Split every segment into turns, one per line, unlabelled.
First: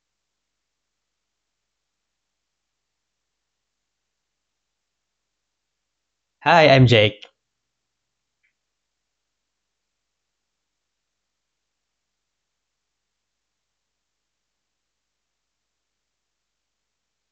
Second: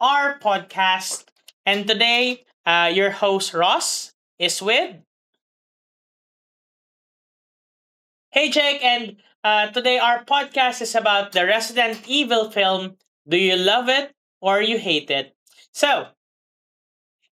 our podcast. And today, your host Ross is with.
Hi, I'm Jake.
Hey Jake. And today, our podcast is about the Resident Evil film. Do You Love It or You Hate It? So,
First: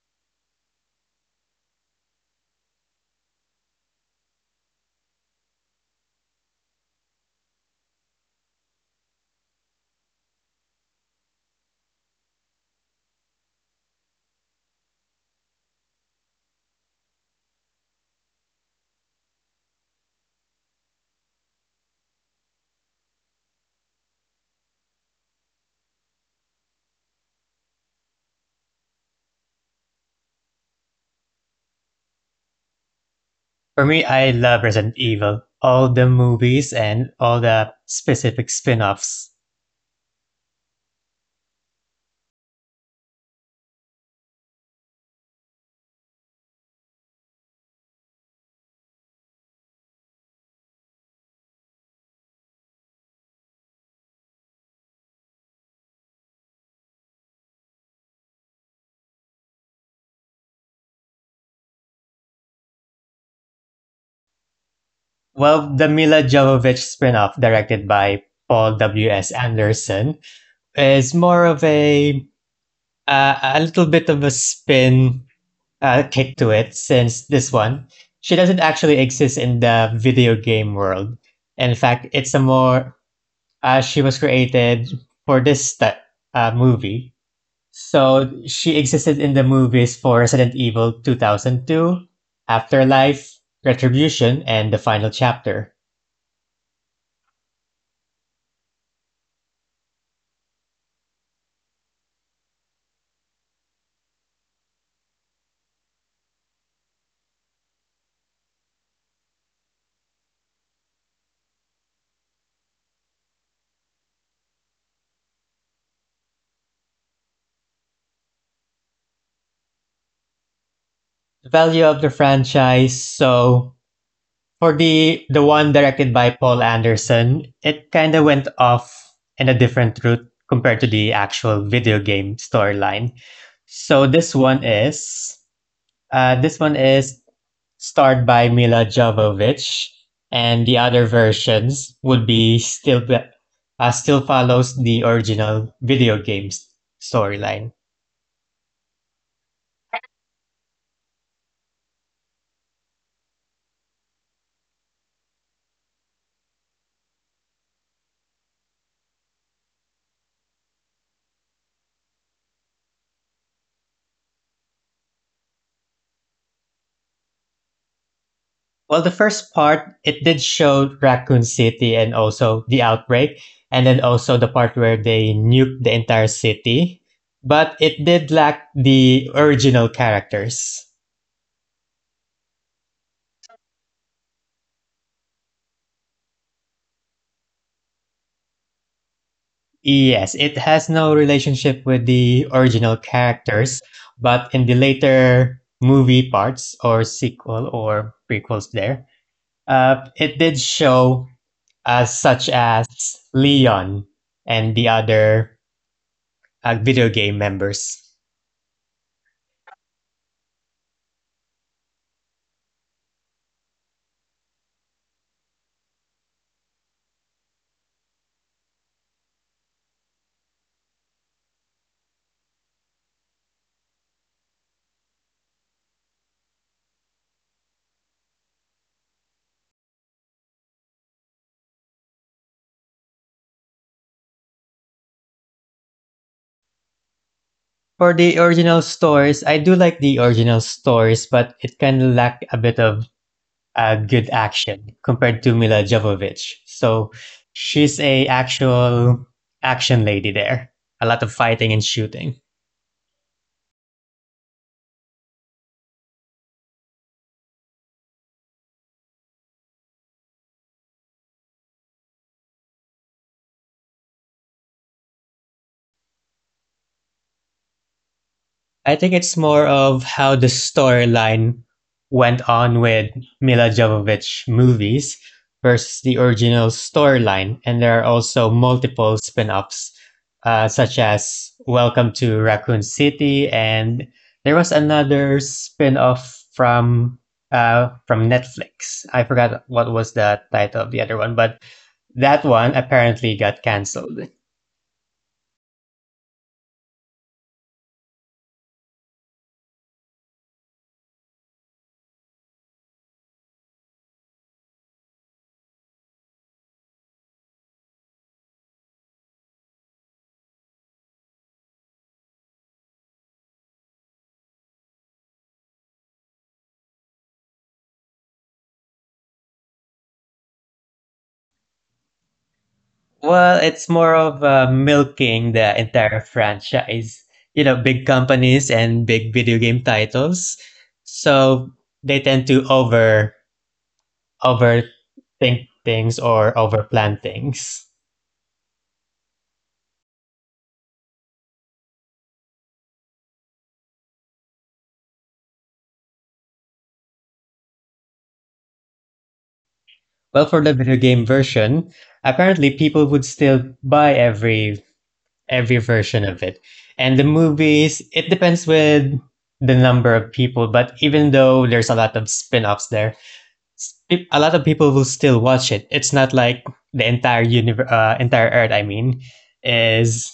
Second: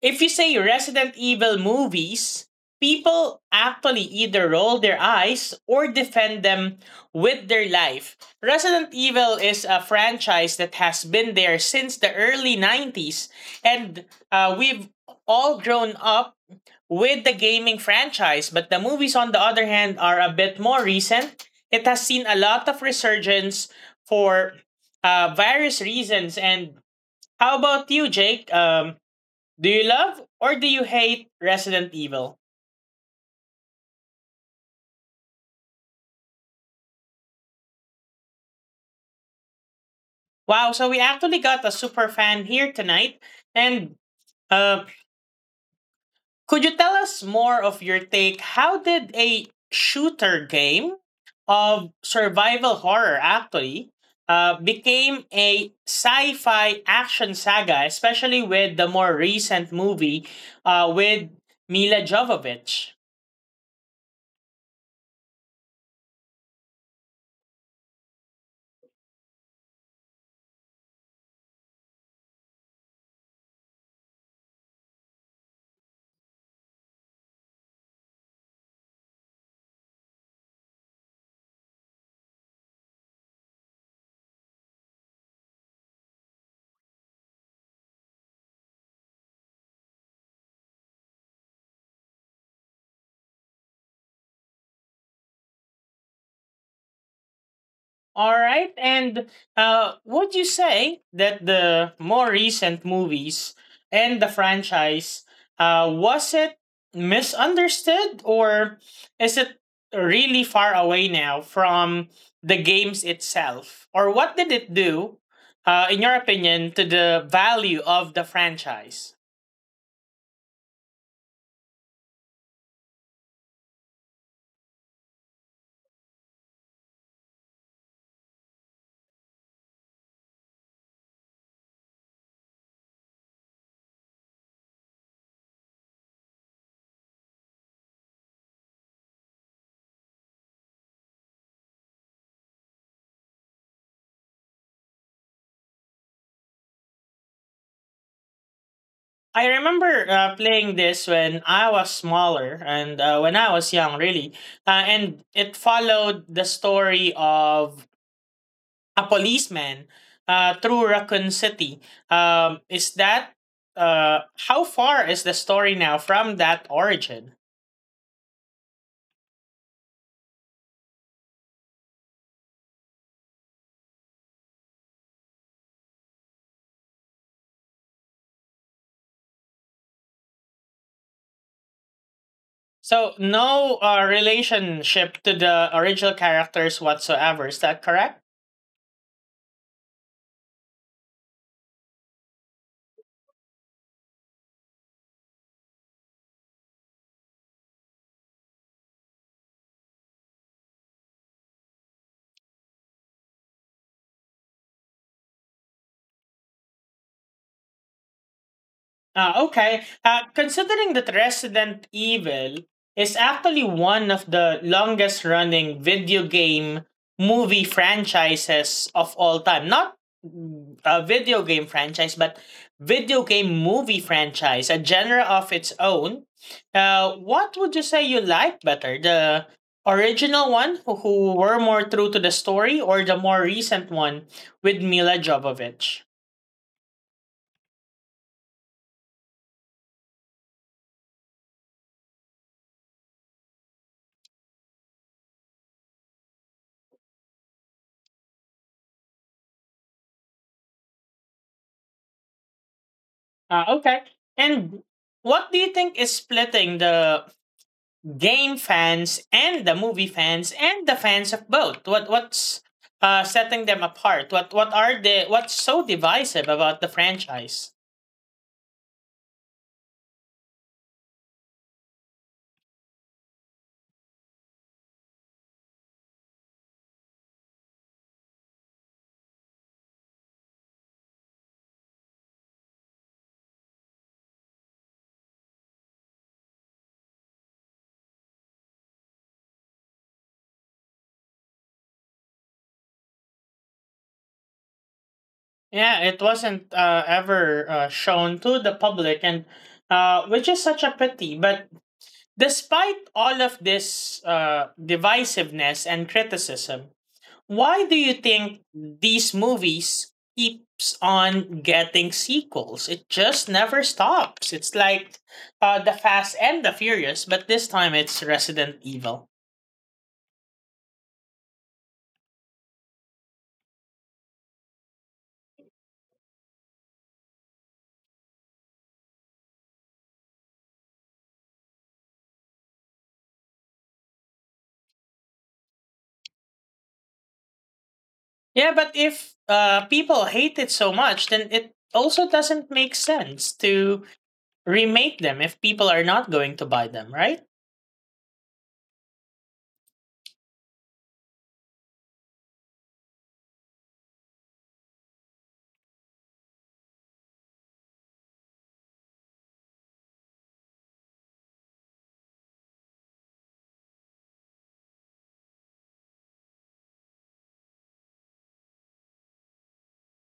If you say Resident Evil movies, people actually either roll their eyes or defend them with their life. Resident Evil is a franchise that has been there since the early 90s, and we've all grown up with the gaming franchise, but the movies, on the other hand, are a bit more recent. It has seen a lot of resurgence for various reasons. And how about you, Jake? Do you love or do you hate Resident Evil?
For me, I love Resident Evil, all the movies and all the specific spin-offs.
Wow, so we actually got a super fan here tonight. And uh, could you tell us more of your take? How did a shooter game of survival horror actually became a sci-fi action saga, especially with the more recent movie with Mila Jovovich?
Well, the Mila Jovovich spin-off directed by Paul W.S. Anderson is more of a little bit of a spin kick to it since this one she doesn't actually exist in the video game world. In fact, it's a more she was created for movie. So she existed in the movies for Resident Evil 2002, Afterlife, Retribution, and the final chapter.
All right. And would you say that the more recent movies and the franchise was it misunderstood, or is it really far away now from the games itself? Or what did it do, in your opinion, to the value of the franchise?
The value of the franchise. So for the one directed by Paul Anderson, it kind of went off in a different route compared to the actual video game storyline. So this one is uh, this one is starred by Mila Jovovich, and the other versions would be still follows the original video games storyline.
I remember playing this when I was smaller and when I was young, really. And it followed the story of a policeman through Raccoon City. Is that how far is the story now from that origin?
Well, the first part it did show Raccoon City and also the outbreak, and then also the part where they nuked the entire city. But it did lack the original characters.
So no relationship to the original characters whatsoever. Is that correct?
Yes, it has no relationship with the original characters, but in the later movie parts or sequel or prequels there, it did show such as Leon and the other video game members.
Ah, okay. Considering that Resident Evil is actually one of the longest running video game movie franchises of all time. Not a video game franchise, but video game movie franchise, a genre of its own. What would you say you like better? The original one, who were more true to the story, or the more recent one with Mila Jovovich?
For the original stories, I do like the original stories, but it can lack a bit of a good action compared to Mila Jovovich. So she's a actual action lady there. A lot of fighting and shooting.
Okay. And what do you think is splitting the game fans and the movie fans and the fans of both? What's setting them apart? What are they? What's so divisive about the franchise?
I think it's more of how the storyline went on with Mila Jovovich movies versus the original storyline, and there are also multiple spin-offs, such as Welcome to Raccoon City, and there was another spin-off from Netflix. I forgot what was the title of the other one, but that one apparently got canceled.
Yeah, it wasn't ever shown to the public, and which is such a pity. But despite all of this divisiveness and criticism, why do you think these movies keeps on getting sequels? It just never stops. It's like the Fast and the Furious, but this time it's Resident Evil.
Well, it's more of milking the entire franchise. You know, big companies and big video game titles, so they tend to overthink things or overplan things.
Yeah, but if people hate it so much, then it also doesn't make sense to remake them if people are not going to buy them, right?
Well, for the video game version, apparently people would still buy every version of it, and the movies. It depends with the number of people, but even though there's a lot of spin-offs there, a lot of people will still watch it. It's not like the entire universe, entire earth. I mean, is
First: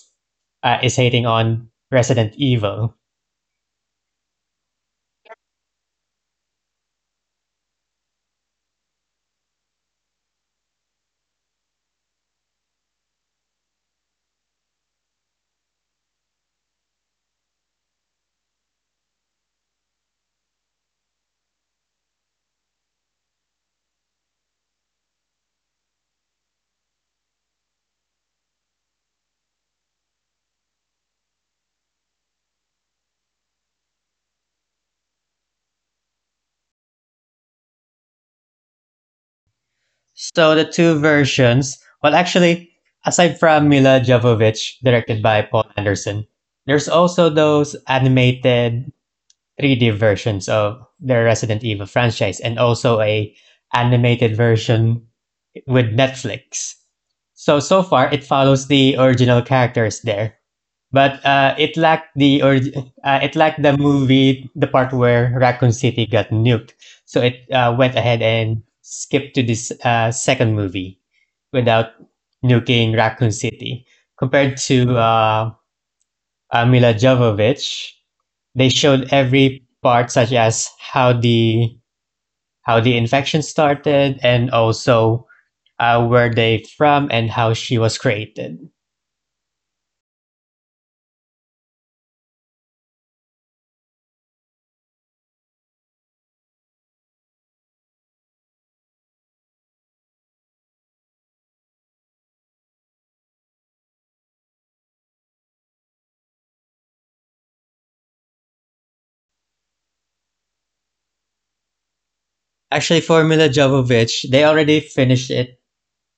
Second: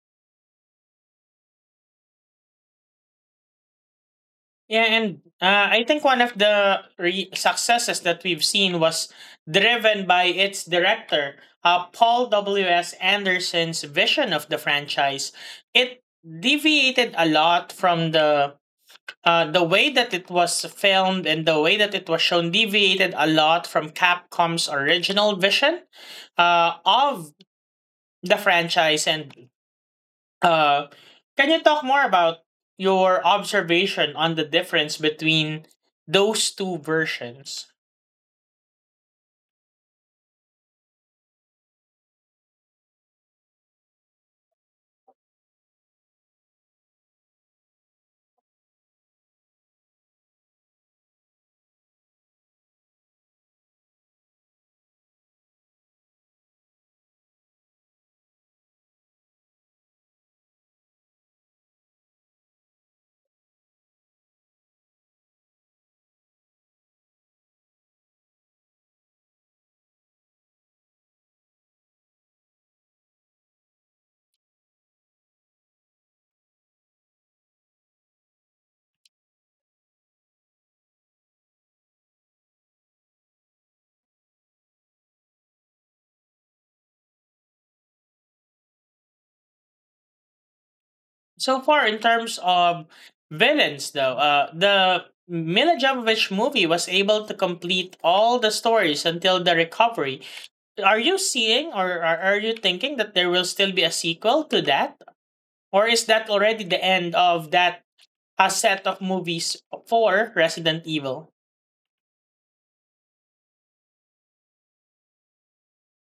is hating on Resident Evil.
Yeah, and I think one of the successes that we've seen was driven by its director, Paul W.S. Anderson's vision of the franchise. It deviated a lot from the way that it was filmed, and the way that it was shown deviated a lot from Capcom's original vision of the franchise. And Uh, can you talk more about your observation on the difference between those two versions?
So the two versions. Well, actually, aside from Mila Jovovich, directed by Paul Anderson, there's also those animated 3D versions of the Resident Evil franchise, and also a animated version with Netflix. So so far, it follows the original characters there. But it lacked the or it lacked the movie, the part where Raccoon City got nuked. So it went ahead and skipped to this second movie without nuking Raccoon City. Compared to Mila Jovovich, they showed every part, such as how the infection started, and also where they from and how she was created.
So far, in terms of villains, though, the Mila Jovovich movie was able to complete all the stories until the recovery. Are you seeing, or are you thinking that there will still be a sequel to that? Or is that already the end of that, a set of movies for Resident Evil?
Actually, for Mila Jovovich, they already finished it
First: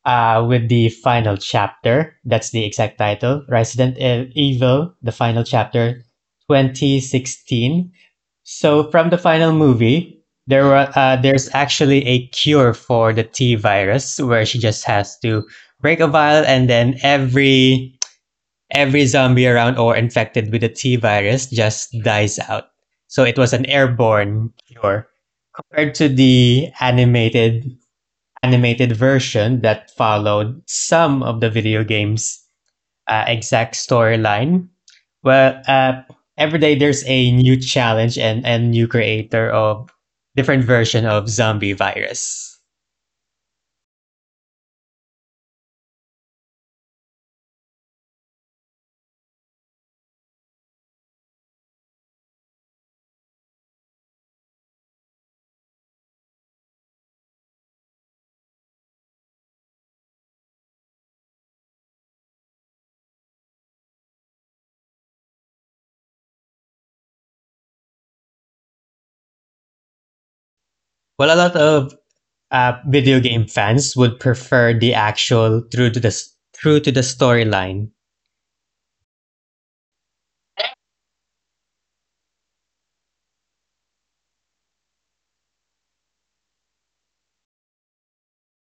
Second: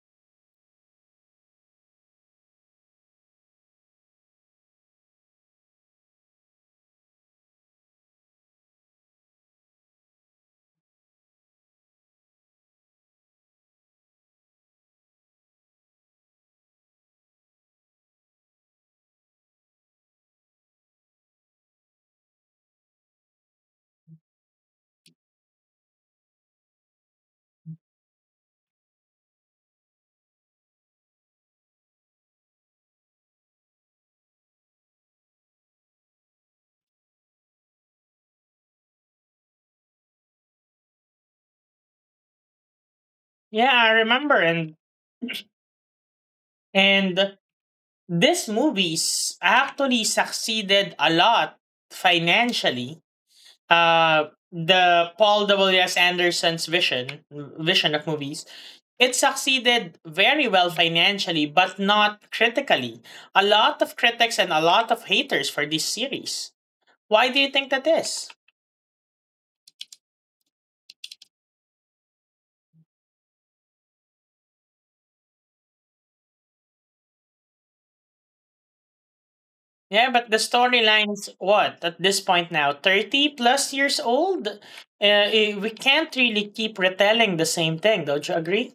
with the final chapter. That's the exact title Resident Evil, the final chapter 2016. So, from the final movie, there's actually a cure for the T virus where she just has to break a vial, and then every zombie around or infected with the T virus just dies out. So it was an airborne cure compared to the animated version that followed some of the video game's exact storyline. Well, uh, every day there's a new challenge, and new creator of different version of zombie virus.
Yeah, I remember. And these movies actually succeeded a lot financially. The Paul W. S. Anderson's vision of movies, it succeeded very well financially, but not critically. A lot of critics and a lot of haters for this series. Why do you think that is?
Well, a lot of video game fans would prefer the actual through to the storyline.
Yeah, but the storyline's what at this point now 30 plus years old. We can't really keep retelling the same thing. Don't you agree?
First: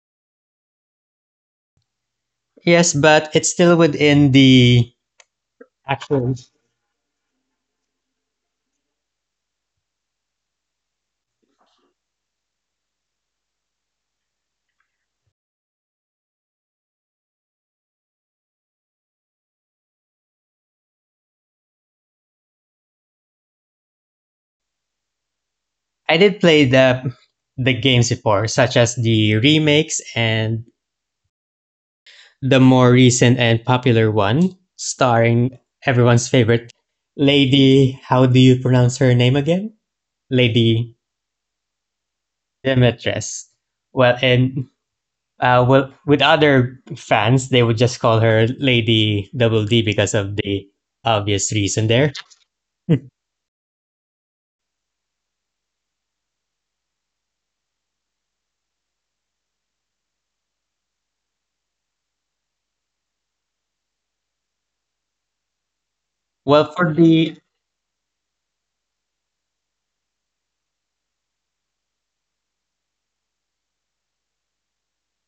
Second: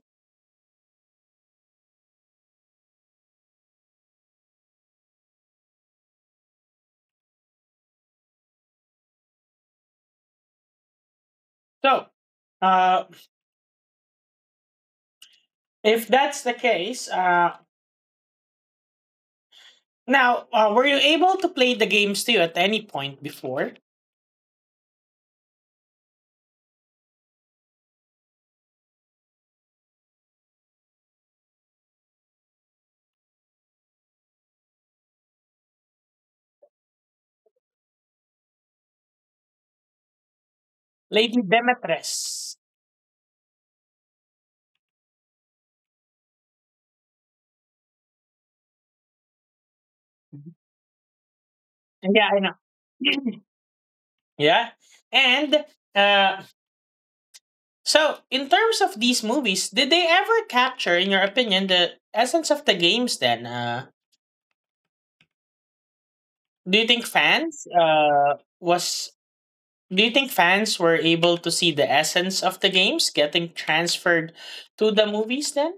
Yes, but it's still within the actual.
So, uh, If that's the case, now were you able to play the games too at any point before?
I did play the games before, such as the remakes and the more recent and popular one, starring everyone's favorite lady. How do you pronounce her name again?
Lady
Lady
Demetres?
Demetres. Well, and well, with other fans, they would just call her Lady Double D because of the obvious
Yeah,
reason
I
there.
know. Yeah. And uh, so, in terms of these movies, did they ever capture, in your opinion, the essence of the games then? Do you think
Well, for
fans
the
uh, was Do you think fans were able to see the essence of the games getting transferred to the movies then?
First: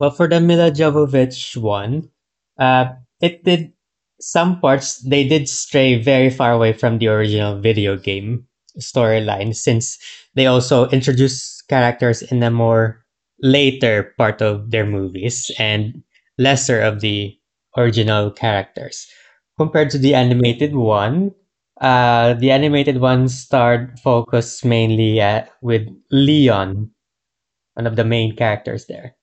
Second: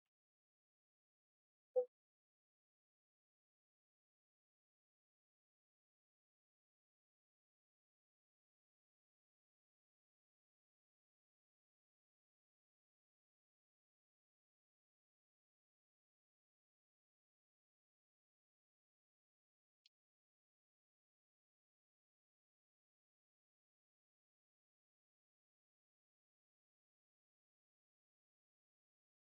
Well, for the Mila Jovovich one, uh, it did, some parts they did stray very far away from the original video game storyline, since they also introduced characters in a more later part of their movies and lesser of the original characters. Compared to the animated one starred focused mainly at, with Leon, one of the main characters there.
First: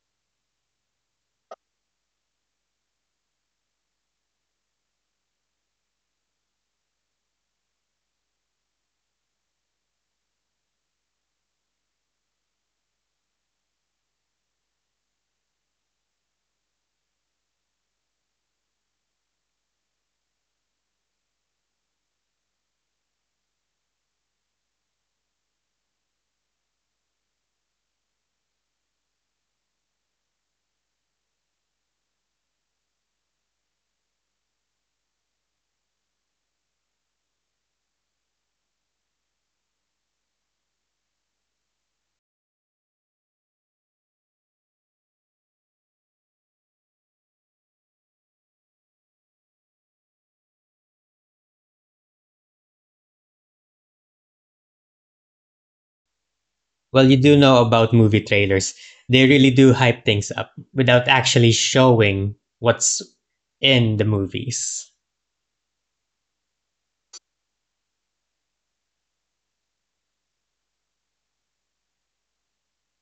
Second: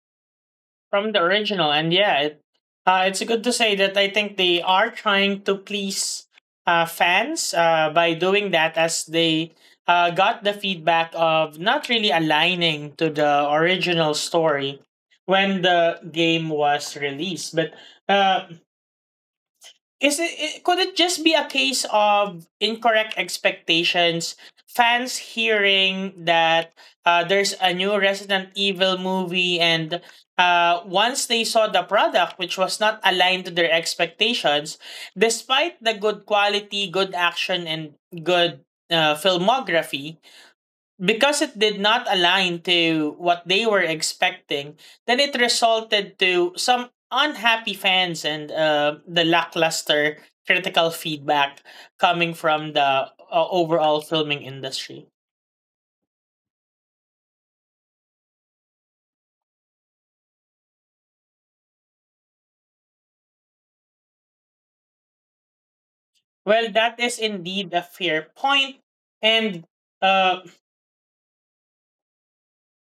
From the original. And yeah, it's good to say that I think they are trying to please fans by doing that, as they got the feedback of not really aligning to the original story when the game was released. But uh, Is it, it could it just be a case of incorrect expectations? Fans hearing that there's a new Resident Evil movie, and once they saw the product, which was not aligned to their expectations, despite the good quality, good action, and good filmography, because it did not align to what they were expecting, then it resulted to some unhappy fans and the lackluster critical feedback coming from the overall filming industry.
Well, you do know about movie trailers. They really do hype things up without actually showing what's in the movies.
Well, that is indeed a fair point, and uh,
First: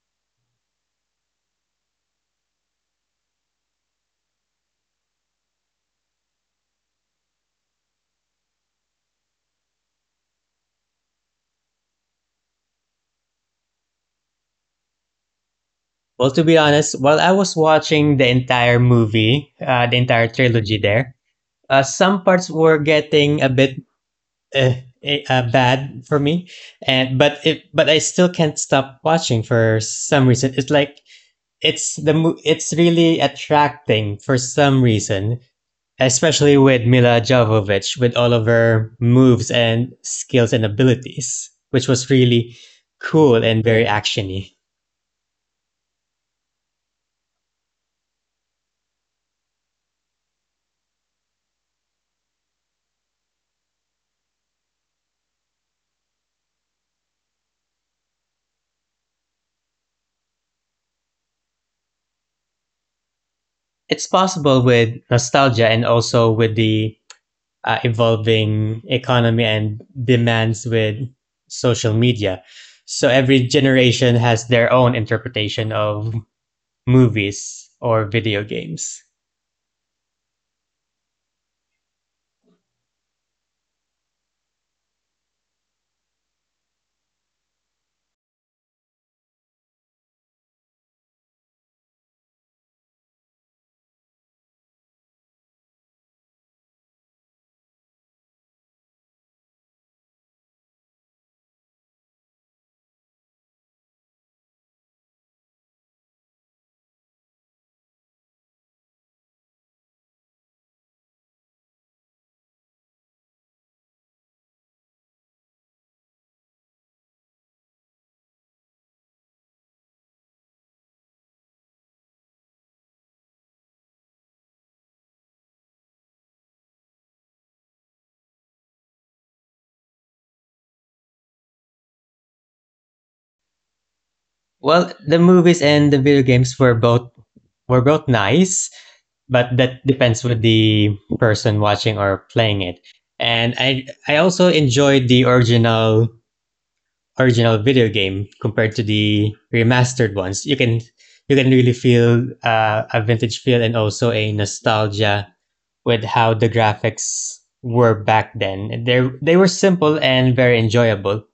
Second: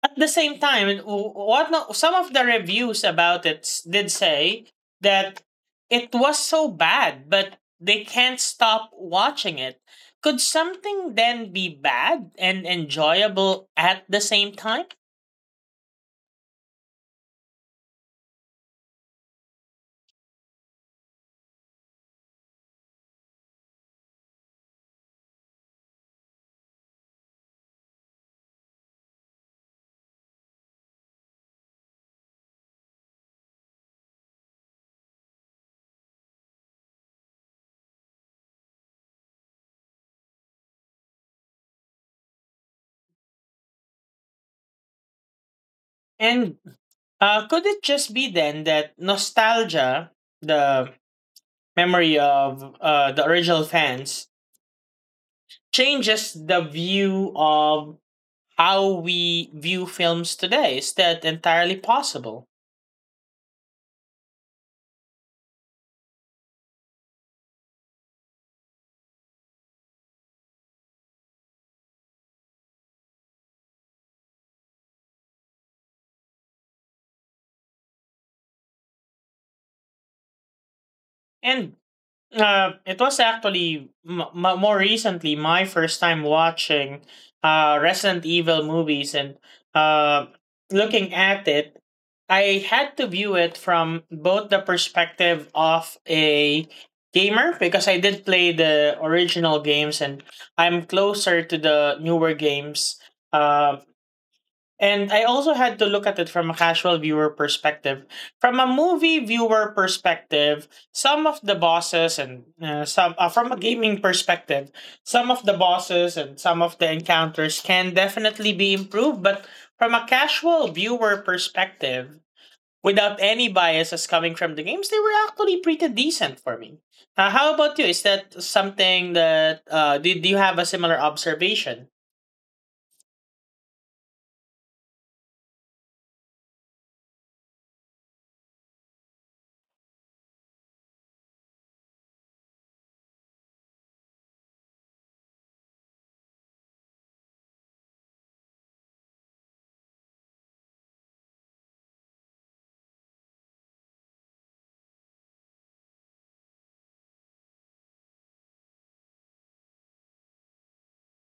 at the same time, and w- what no, some of the reviews about did say that it was so bad, but they can't stop watching it. Could something then be bad and enjoyable at the same time?
Well, to be honest, while I was watching the entire movie, the entire trilogy there, some parts were getting a bit uh, bad for me, and but it, but I still can't stop watching for some reason. It's like it's really attracting for some reason, especially with Mila Jovovich, with all of her moves and skills and abilities, which was really cool and very actiony.
And could it just be then that nostalgia, the memory of the original fans, changes the view of how we view films today? Is that entirely possible?
It's possible with nostalgia and also with the evolving economy and demands with social media. So every generation has their own interpretation of movies or video games.
And it was actually more recently my first time watching Resident Evil movies, and uh, looking at it, I had to view it from both the perspective of a gamer, because I did play the original games, and I'm closer to the newer games. Um, and I also had to look at it from a casual viewer perspective. From a movie viewer perspective, some of the bosses and some from a gaming perspective, some of the bosses and some of the encounters can definitely be improved, but from a casual viewer perspective, without any biases coming from the games, they were actually pretty decent for me. How about you? Is that something that did you have a similar observation?
Well, the movies and the video games were both nice, but that depends with the person watching or playing it. And I also enjoyed the original video game compared to the remastered ones. You can really feel a vintage feel and also a nostalgia with how the graphics were back then. They were simple and very enjoyable.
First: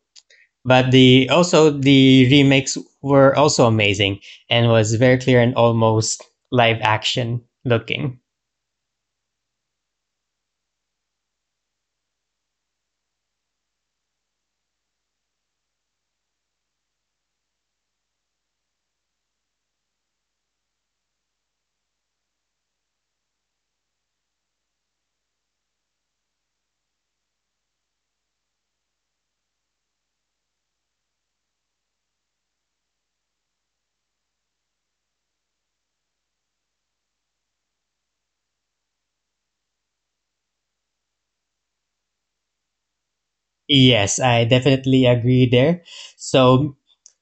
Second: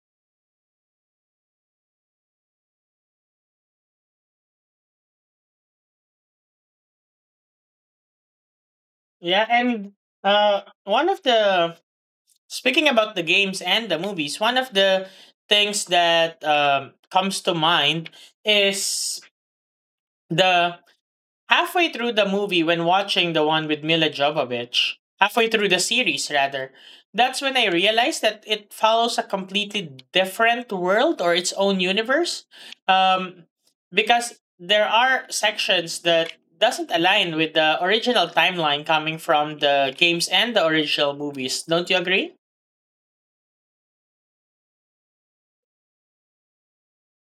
But the also the remakes were also amazing and was very clear and almost live action looking.
Yeah, and one of the speaking about the games and the movies, one of the things that comes to mind is the Halfway through the movie, when watching the one with Mila Jovovich, halfway through the series rather, that's when I realized that it follows a completely different world or its own universe, um, because there are sections that doesn't align with the original timeline coming from the games and the original movies. Don't you agree?
Yes, I definitely agree there. So,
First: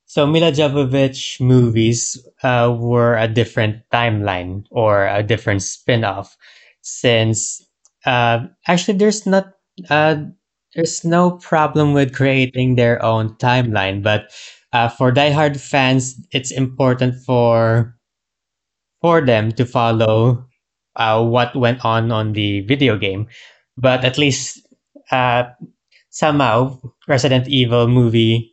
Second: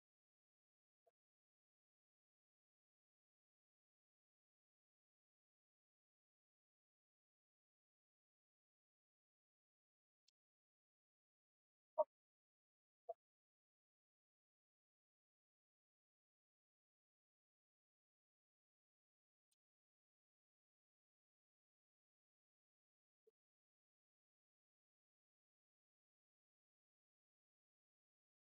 so Mila Jovovich movies were a different timeline or a different spin-off, since actually uh, there's no problem with creating their own timeline, but for diehard fans, it's important for them to follow what went on the video game. But at least uh, somehow Resident Evil movie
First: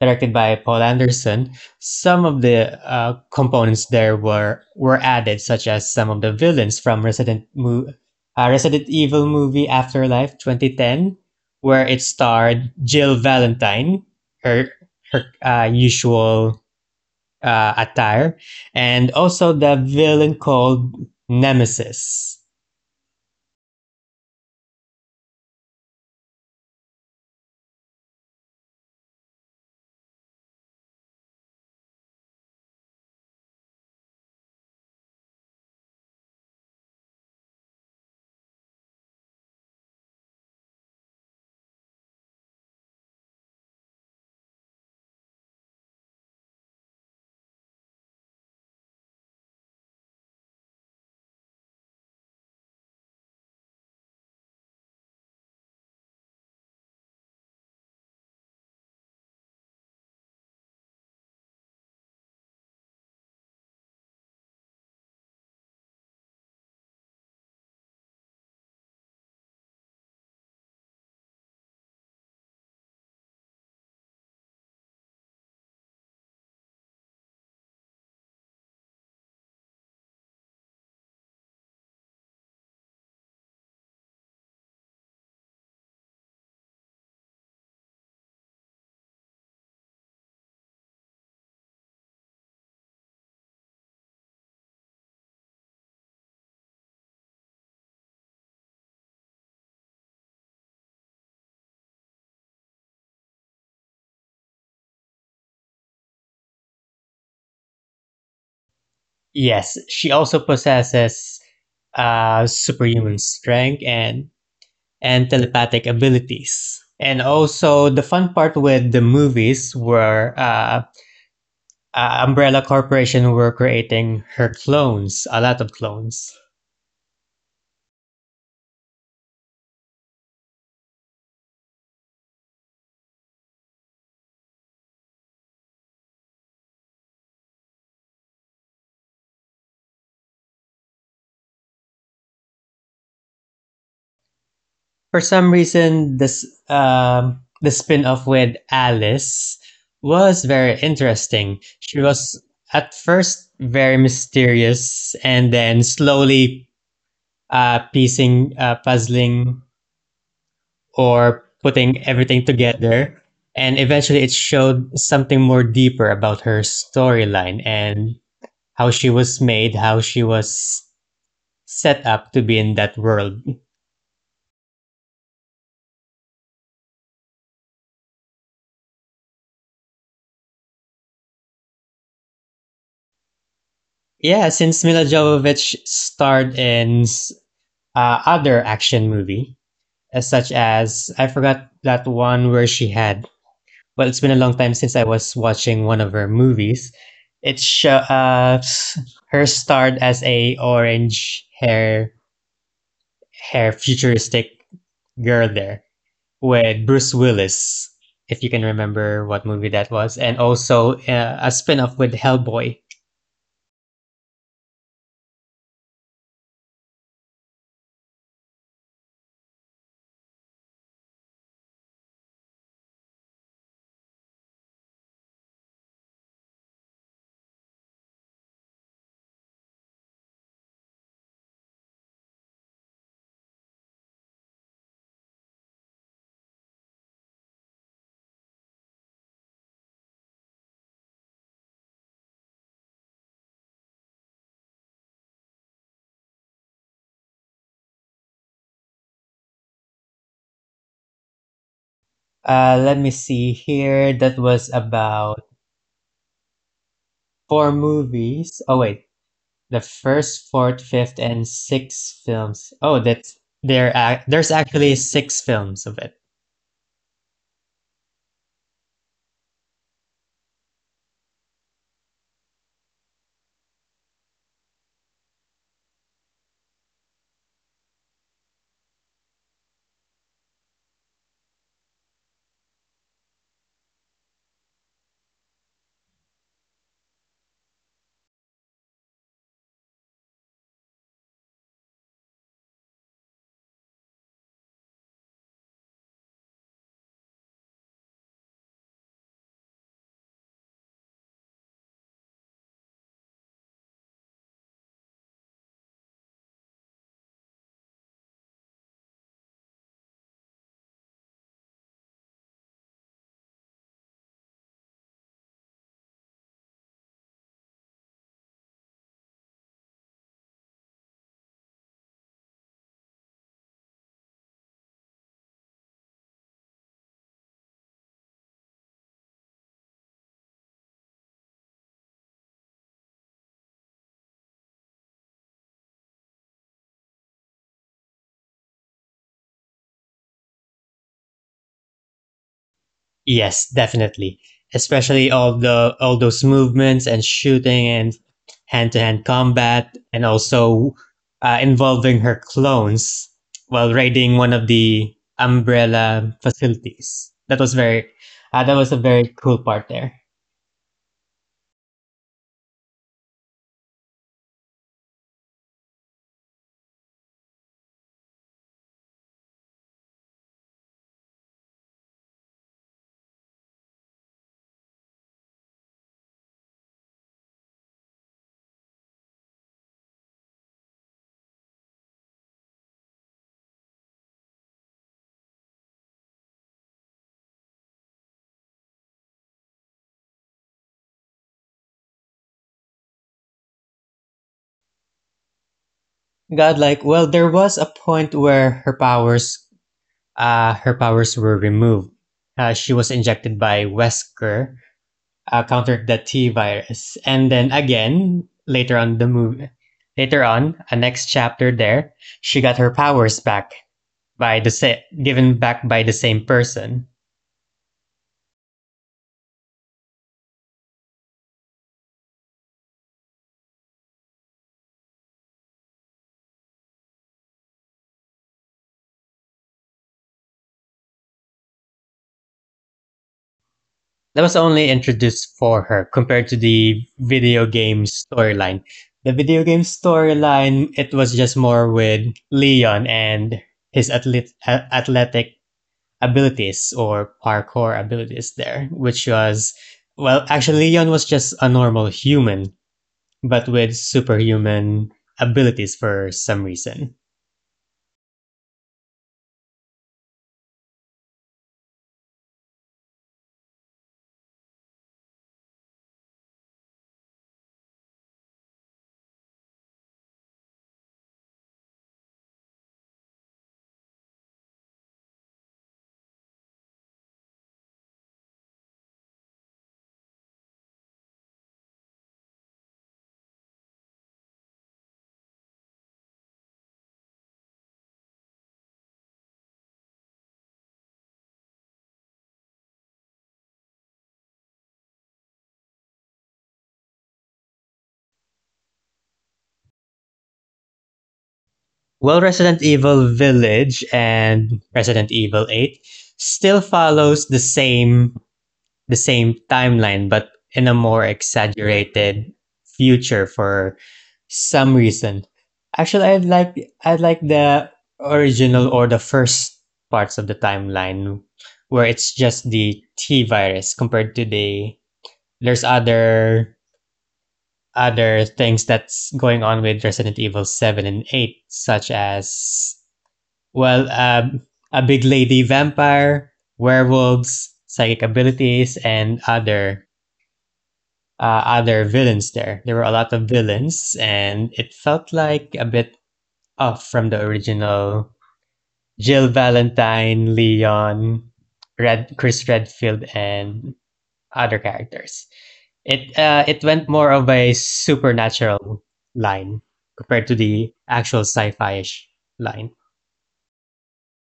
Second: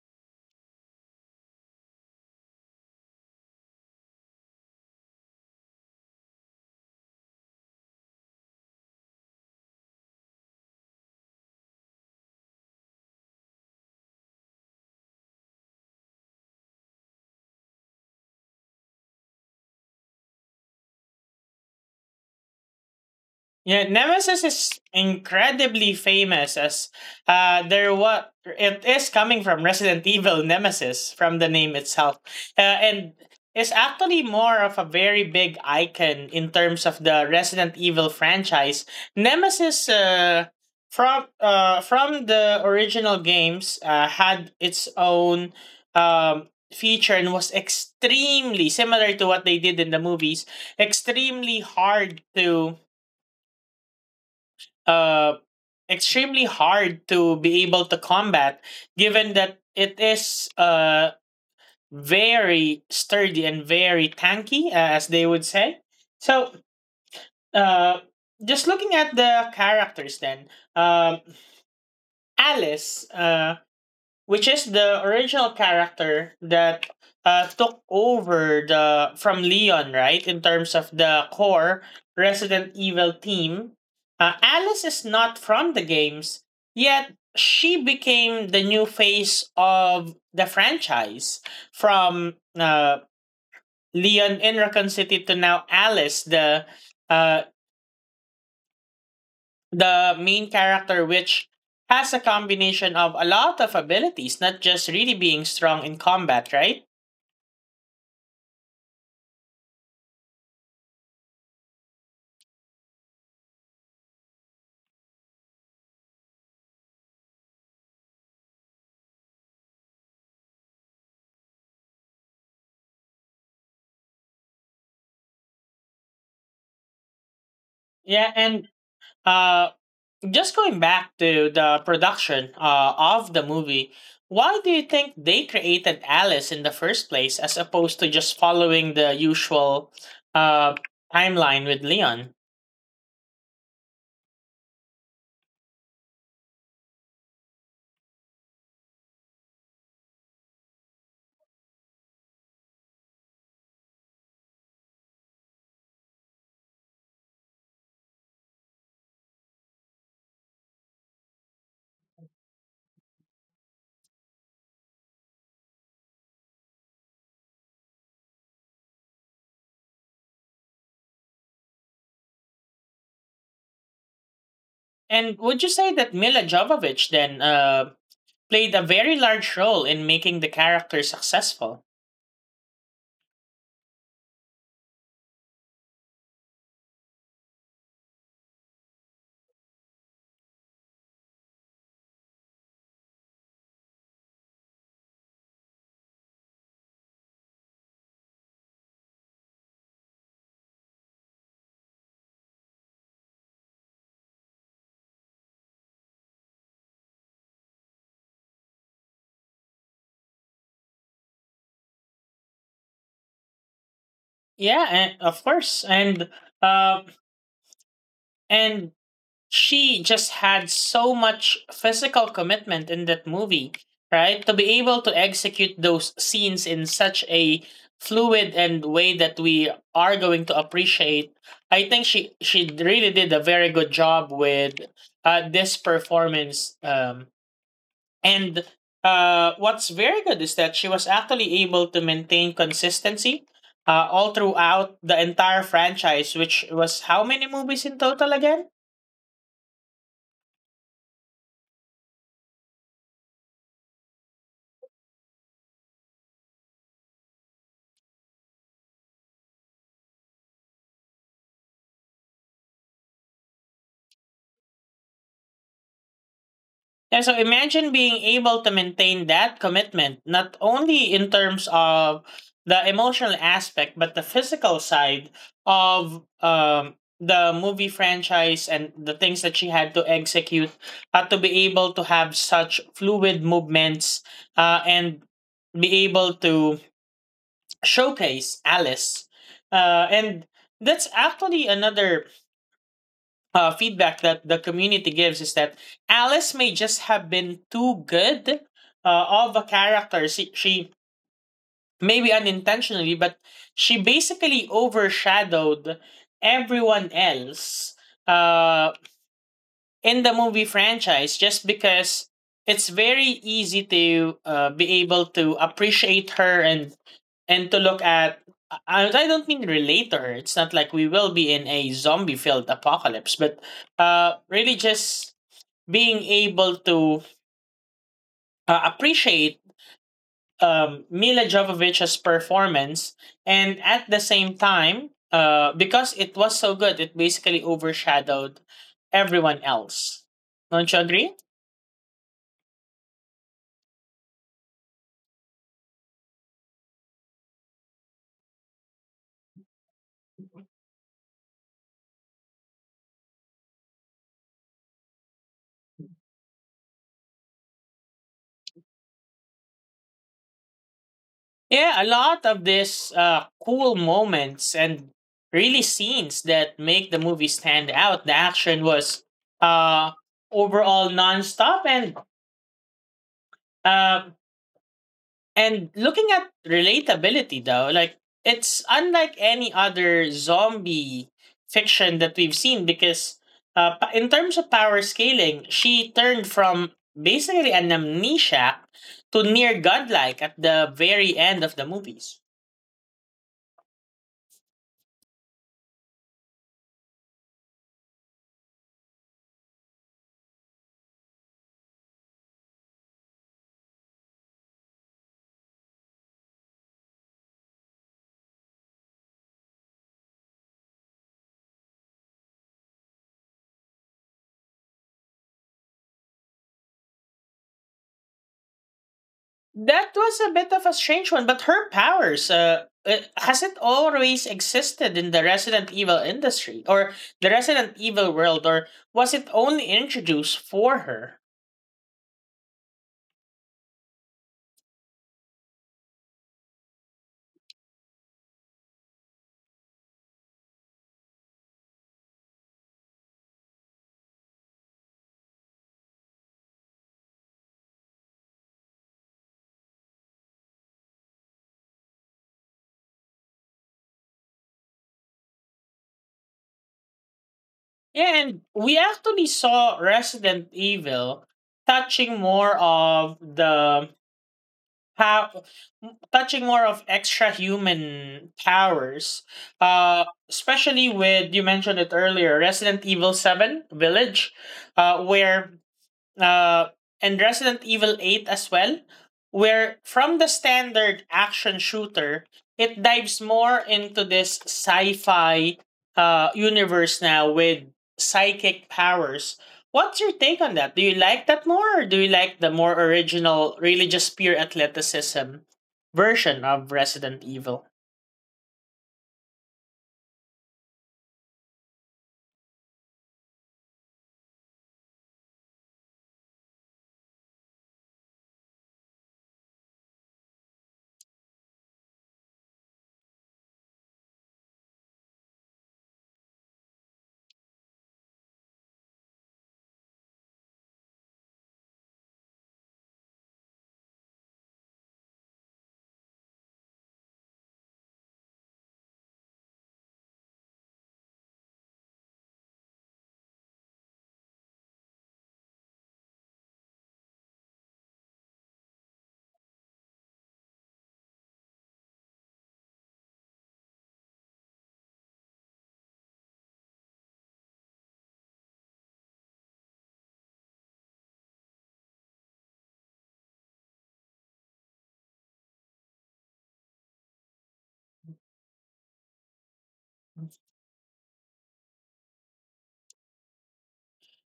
directed by Paul Anderson, some of the components there were added, such as some of the villains from Resident Evil movie Afterlife 2010, where it starred Jill Valentine, her her usual attire, and also the villain called Nemesis.
Yeah, Nemesis is incredibly famous as there what it is, coming from Resident Evil Nemesis, from the name itself. And is actually more of a very big icon in terms of the Resident Evil franchise. Nemesis from the original games had its own feature, and was extremely similar to what they did in the movies, extremely hard to um extremely hard to be able to combat, given that it is very sturdy and very tanky, as they would say. So, uh, just looking at the characters, then um Alice. Which is the original character that took over the from Leon, right? In terms of the core Resident Evil team, Alice is not from the games, yet she became the new face of the franchise, from Leon in Raccoon City to now Alice, uh, the main character, which has a combination of a lot of abilities, not just really being strong in combat, right?
Yes, she also possesses superhuman strength and telepathic abilities. And also, the fun part with the movies were Umbrella Corporation were creating her clones, a lot of clones.
Yeah, and uh, just going back to the production of the movie, why do you think they created Alice in the first place, as opposed to just following the usual uh, timeline with Leon?
For some reason, this the spin-off with Alice was very interesting. She was at first very mysterious, and then slowly puzzling or putting everything together. And eventually it showed something more deeper about her storyline and how she was made, how she was set up to be in that world.
And would you say that Mila Jovovich then played a very large role in making the character successful?
Yeah, since Mila Jovovich starred in other action movie, as such as I forgot that one where she had. Well, it's been a long time since I was watching one of her movies. It show her starred as a orange hair futuristic girl there with Bruce Willis, if you can remember what movie that was, and also a spin off with Hellboy.
Yeah, and of course, uh, and she just had so much physical commitment in that movie, right? To be able to execute those scenes in such a fluid and way that we are going to appreciate. I think she really did a very good job with this performance. And what's very good is that she was actually able to maintain consistency all throughout the entire franchise, which was how many movies in total again?
Let me see here. That was about four movies. Oh, wait. The first, fourth, fifth, and sixth films. Oh, that's there. Ac there's actually six films of it.
Yeah, so imagine being able to maintain that commitment, not only in terms of the emotional aspect, but the physical side of the movie franchise and the things that she had to execute, had to be able to have such fluid movements and be able to showcase Alice. And that's actually another feedback that the community gives is that Alice may just have been too good of a character. She maybe unintentionally, but she basically overshadowed everyone else uh, in the movie franchise just because it's very easy to be able to appreciate her and to look at I don't mean relate to her. It's not like we will be in a zombie filled apocalypse, but really just being able to appreciate Mila Jovovich's performance, and at the same time, because it was so good, it basically overshadowed everyone else. Don't you agree?
Yes, definitely. Especially all those movements and shooting and hand-to-hand combat, and also involving her clones while raiding one of the umbrella facilities. That was that was a very cool part there.
Yeah, a lot of these cool moments and really scenes that make the movie stand out. The action was uh, overall nonstop uh, And looking at relatability though, like it's unlike any other zombie fiction that we've seen because in terms of power scaling, she turned from basically an amnesiac to near godlike at the very end of the movies.
Godlike. Well, there was a point where her powers were removed. She was injected by Wesker, countered the T virus. And then again, later on, a next chapter there, she got her powers back by given back by the same person.
That was a bit of a strange one, but her powers has it always existed in the Resident Evil industry or the Resident Evil world, or was it only introduced for her?
That was only introduced for her compared to the video game storyline. The video game storyline, it was just more with Leon and his athletic abilities or parkour abilities there, which was, well, actually, Leon was just a normal human but with superhuman abilities for some reason.
Yeah, and we actually saw Resident Evil touching more of how extra human powers. Especially with you mentioned it earlier, Resident Evil 7 Village, where uh, and Resident Evil 8 as well, where from the standard action shooter, it dives more into this sci-fi universe now with psychic powers. What's your take on that? Do you like that more, or do you like the more original, really just pure athleticism version of Resident Evil?
Well, Resident Evil Village and Resident Evil 8 still follows the same timeline but in a more exaggerated future for some reason. Actually, I'd like the original or the first parts of the timeline where it's just the T virus compared to the there's other other things that's going on with Resident Evil 7 and 8, such as, well, um, a big lady vampire, werewolves, psychic abilities, and other villains there. There were a lot of villains, and it felt like a bit off from the original Jill Valentine, Leon, Chris Redfield, and other characters. It it went more of a supernatural line compared to the actual sci-fi-ish line.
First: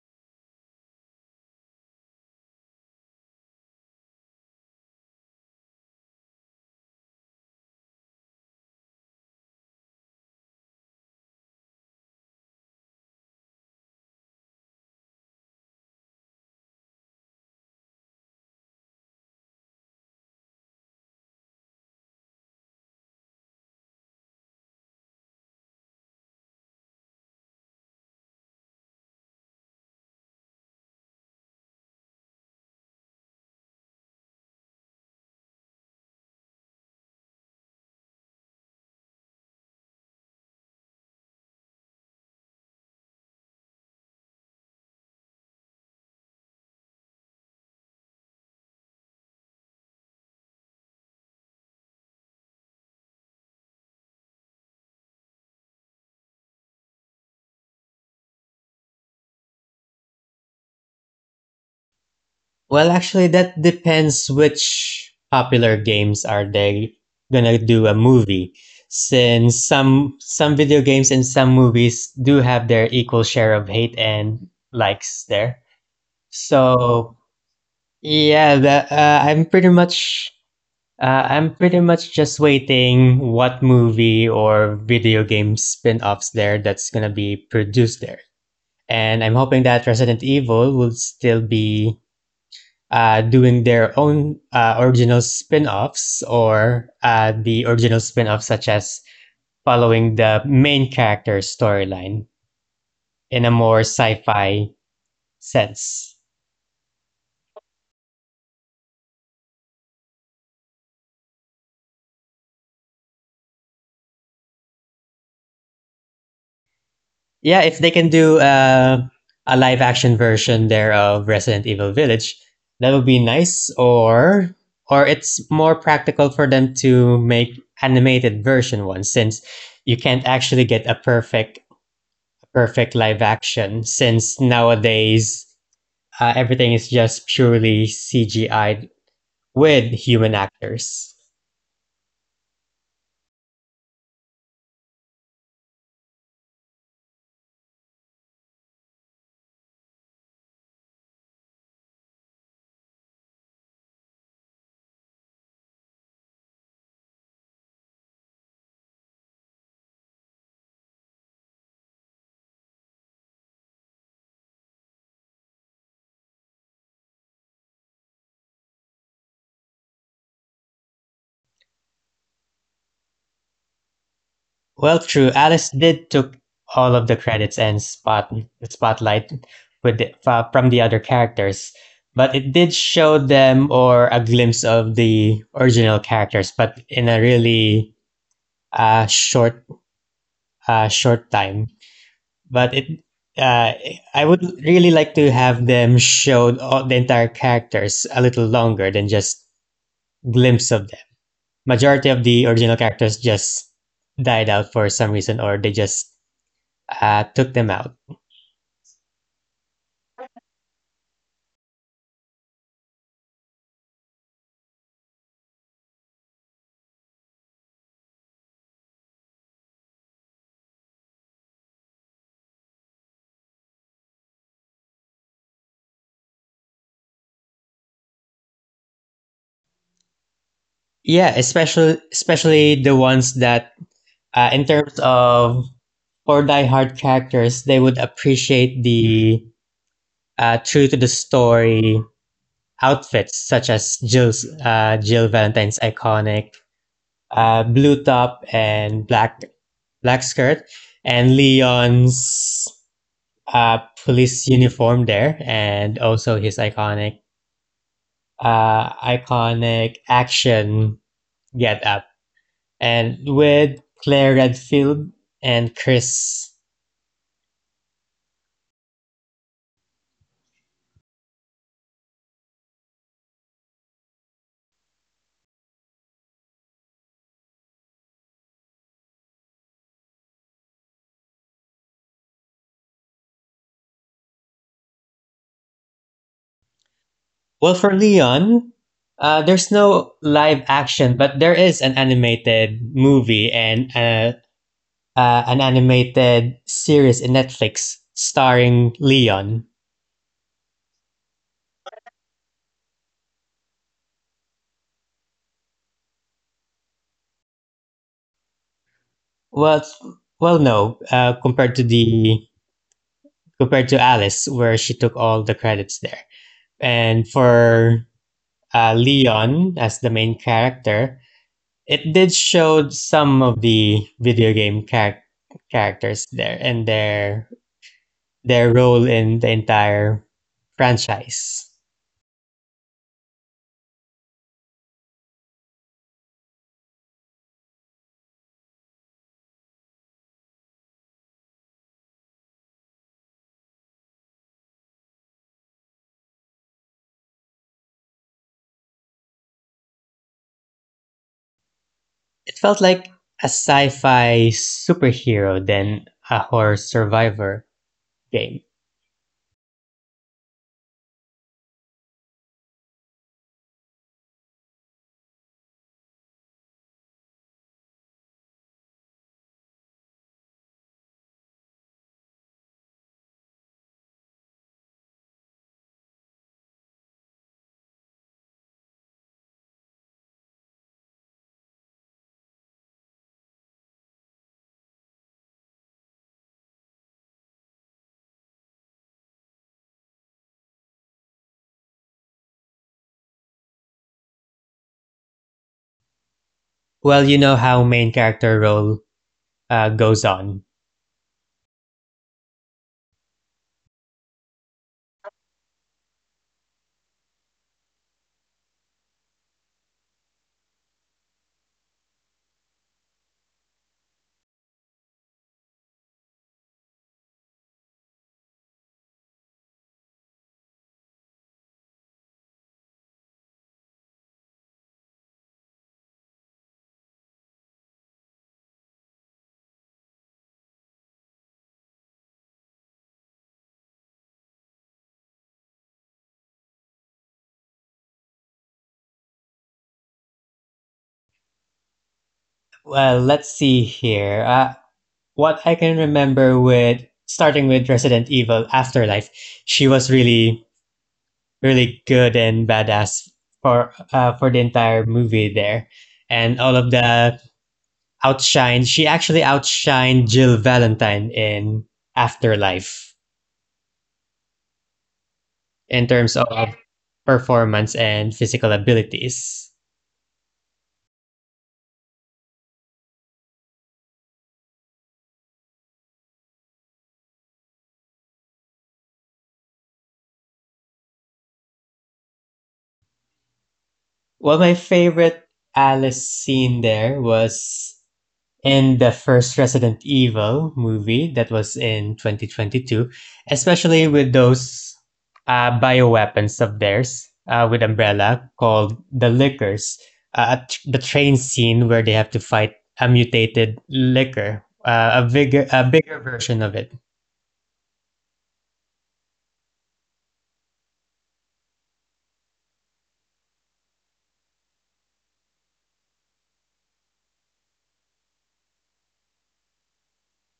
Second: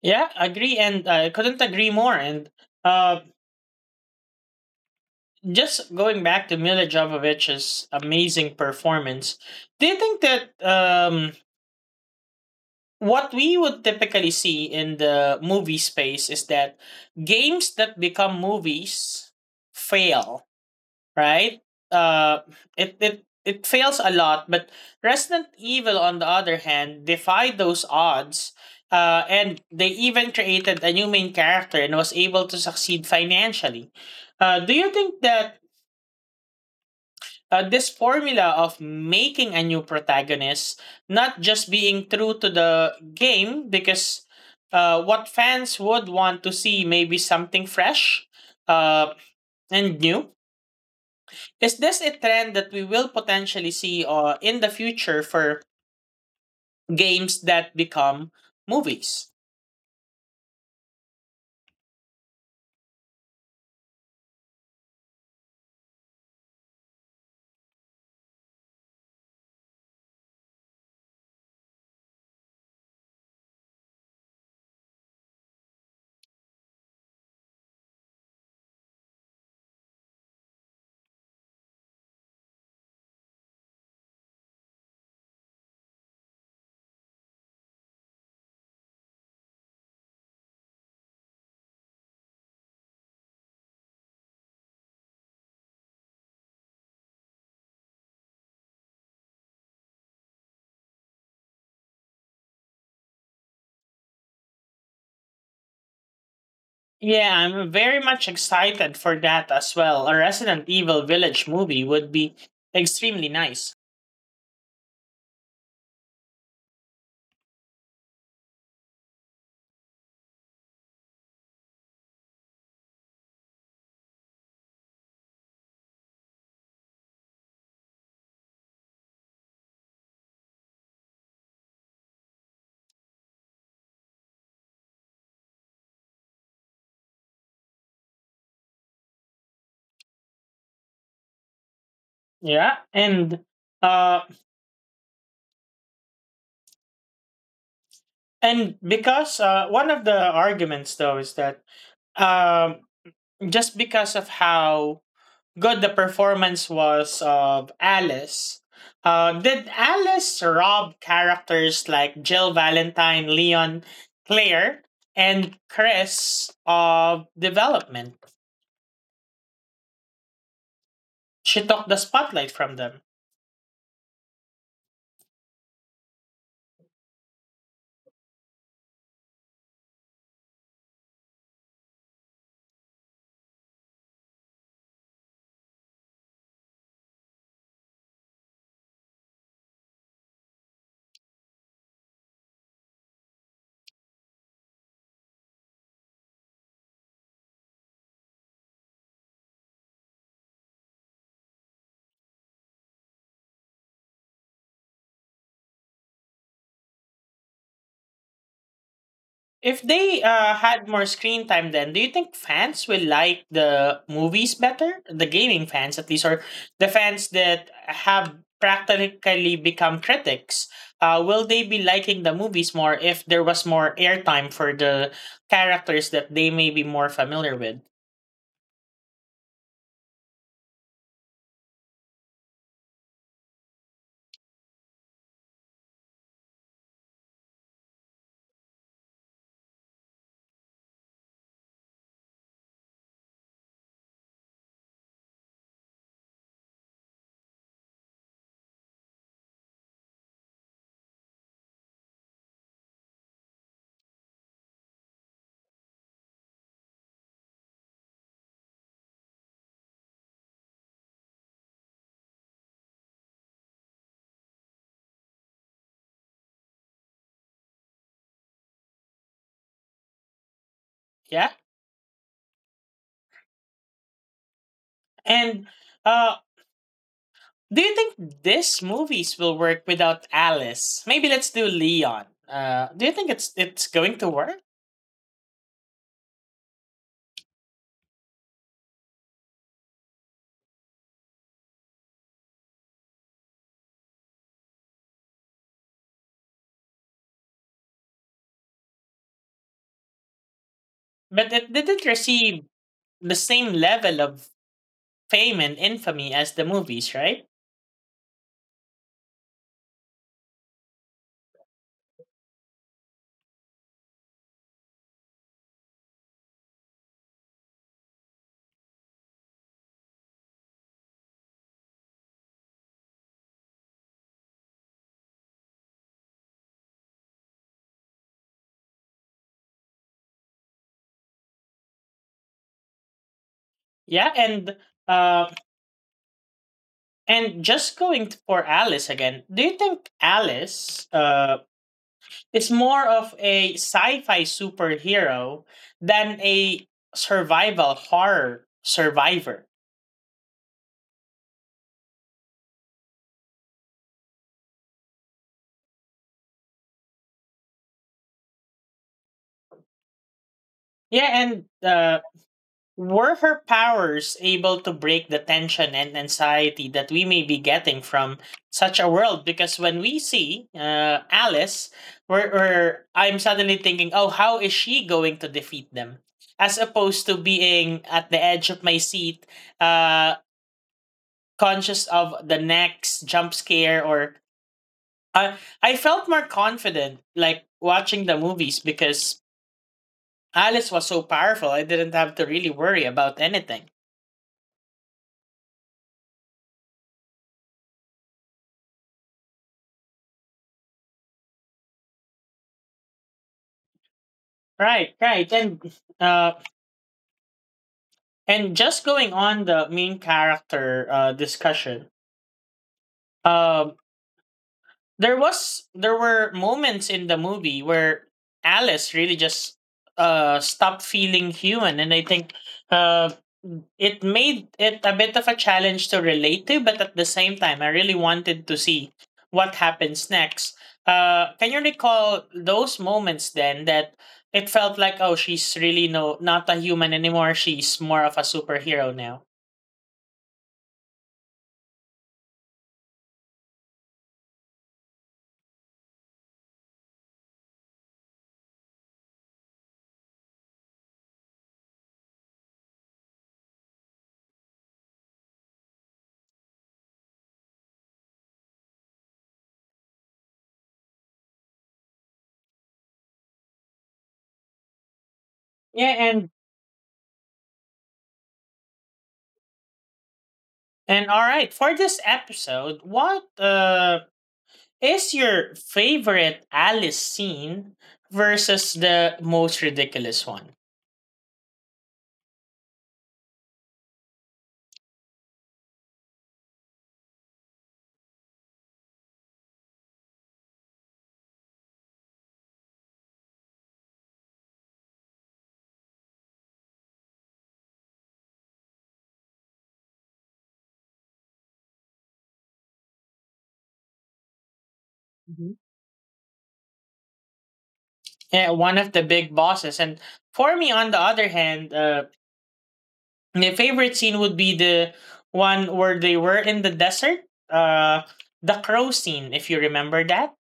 Yeah, agree, and I couldn't agree more. And uh, just going back to Mila Jovovich's amazing performance, do you think that what we would typically see in the movie space is that games that become movies fail, right? Uh, it fails a lot, but Resident Evil, on the other hand, defied those odds. And they even created a new main character and was able to succeed financially. Do you think that this formula of making a new protagonist, not just being true to the game, because what fans would want to see maybe something fresh uh, and new. Is this a trend that we will potentially see in the future for games that become movies?
Well, actually, that depends which popular games are they gonna do a movie. Since some video games and some movies do have their equal share of hate and likes there. So yeah, the, I'm pretty much just waiting what movie or video game spin-offs there that's gonna be produced there. And I'm hoping that Resident Evil will still be doing their own original spin-offs or the original spin-offs such as following the main character's storyline in a more sci-fi sense.
Yeah, I'm very much excited for that as well. A Resident Evil Village movie would be extremely nice.
Yeah, if they can do a live action version there of Resident Evil Village, that would be nice. Or it's more practical for them to make animated version one since you can't actually get a perfect live action since nowadays everything is just purely CGI with human actors.
Yeah, uh, and Because one of the arguments though is that um, just because of how good the performance was of Alice, did Alice rob characters like Jill Valentine, Leon, Claire, and Chris of development? She took the spotlight from them.
Well, true. Alice did took all of the credits and spot the spotlight with from the other characters, but it did show them or a glimpse of the original characters, but in a really uh, short short time. But it uh, I would really like to have them showed all the entire characters a little longer than just glimpse of them. Majority of the original characters just died out for some reason, or they just took them out.
If they had more screen time, then do you think fans will like the movies better? The gaming fans, at least, or the fans that have practically become critics? Will they be liking the movies more if there was more airtime for the characters that they may be more familiar with?
Yeah, especially the ones that in terms of for diehard characters, they would appreciate the true to the story outfits such as Jill Valentine's iconic blue top and black skirt, and Leon's uh, police uniform there, and also his iconic iconic action get up. And with Claire Redfield and Chris.
Yeah. And uh, do you think these movies will work without Alice? Maybe let's do Leon. Do you think it's going to work?
Well, for Leon, there's no live action, but there is an animated movie and an animated series in Netflix starring Leon.
But it didn't receive the same level of fame and infamy as the movies, right?
Well, no, compared to Alice, where she took all the credits there, and for Leon as the main character, it did show some of the video game characters there and their role in the entire franchise.
Yeah, uh, and Just going for Alice again. Do you think Alice is more of a sci-fi superhero than a survival horror survivor?
It felt like a sci-fi superhero than a horror survivor game.
Yeah, and Were her powers able to break the tension and anxiety that we may be getting from such a world? Because when we see Alice, I'm suddenly thinking, oh, how is she going to defeat them? As opposed to being at the edge of my seat, uh, conscious of the next jump scare, or I I felt more confident like watching the movies because Alice was so powerful. I didn't have to really worry about anything.
Well, you know how main character role goes on.
Right, right. Uh and just going on the main character discussion. Um there was there were moments in the movie where Alice really just stopped feeling human, and I think uh it made it a bit of a challenge to relate to, but at the same time I really wanted to see what happens next. Can you recall those moments then that it felt like, oh, she's really not a human anymore, she's more of a superhero now?
Well, let's see here. What I can remember with starting with Resident Evil Afterlife, she was really good and badass for the entire movie there, and all of the outshine. She actually outshined Jill Valentine in Afterlife in
Yeah
terms of performance and physical abilities.
and All right, for this episode, what is your favorite Alice scene versus the most ridiculous one?
Well, my favorite Alice scene there was in the first Resident Evil movie that was in 2022, especially with those bioweapons of theirs with Umbrella called the Lickers, uh, the train scene where they have to fight a mutated liquor, a bigger
Mhm.
a bigger version of it.
Yeah, one of the big bosses. And for me, on the other hand, my favorite scene would be the one where they were in the desert, uh, the crow scene, if you remember that.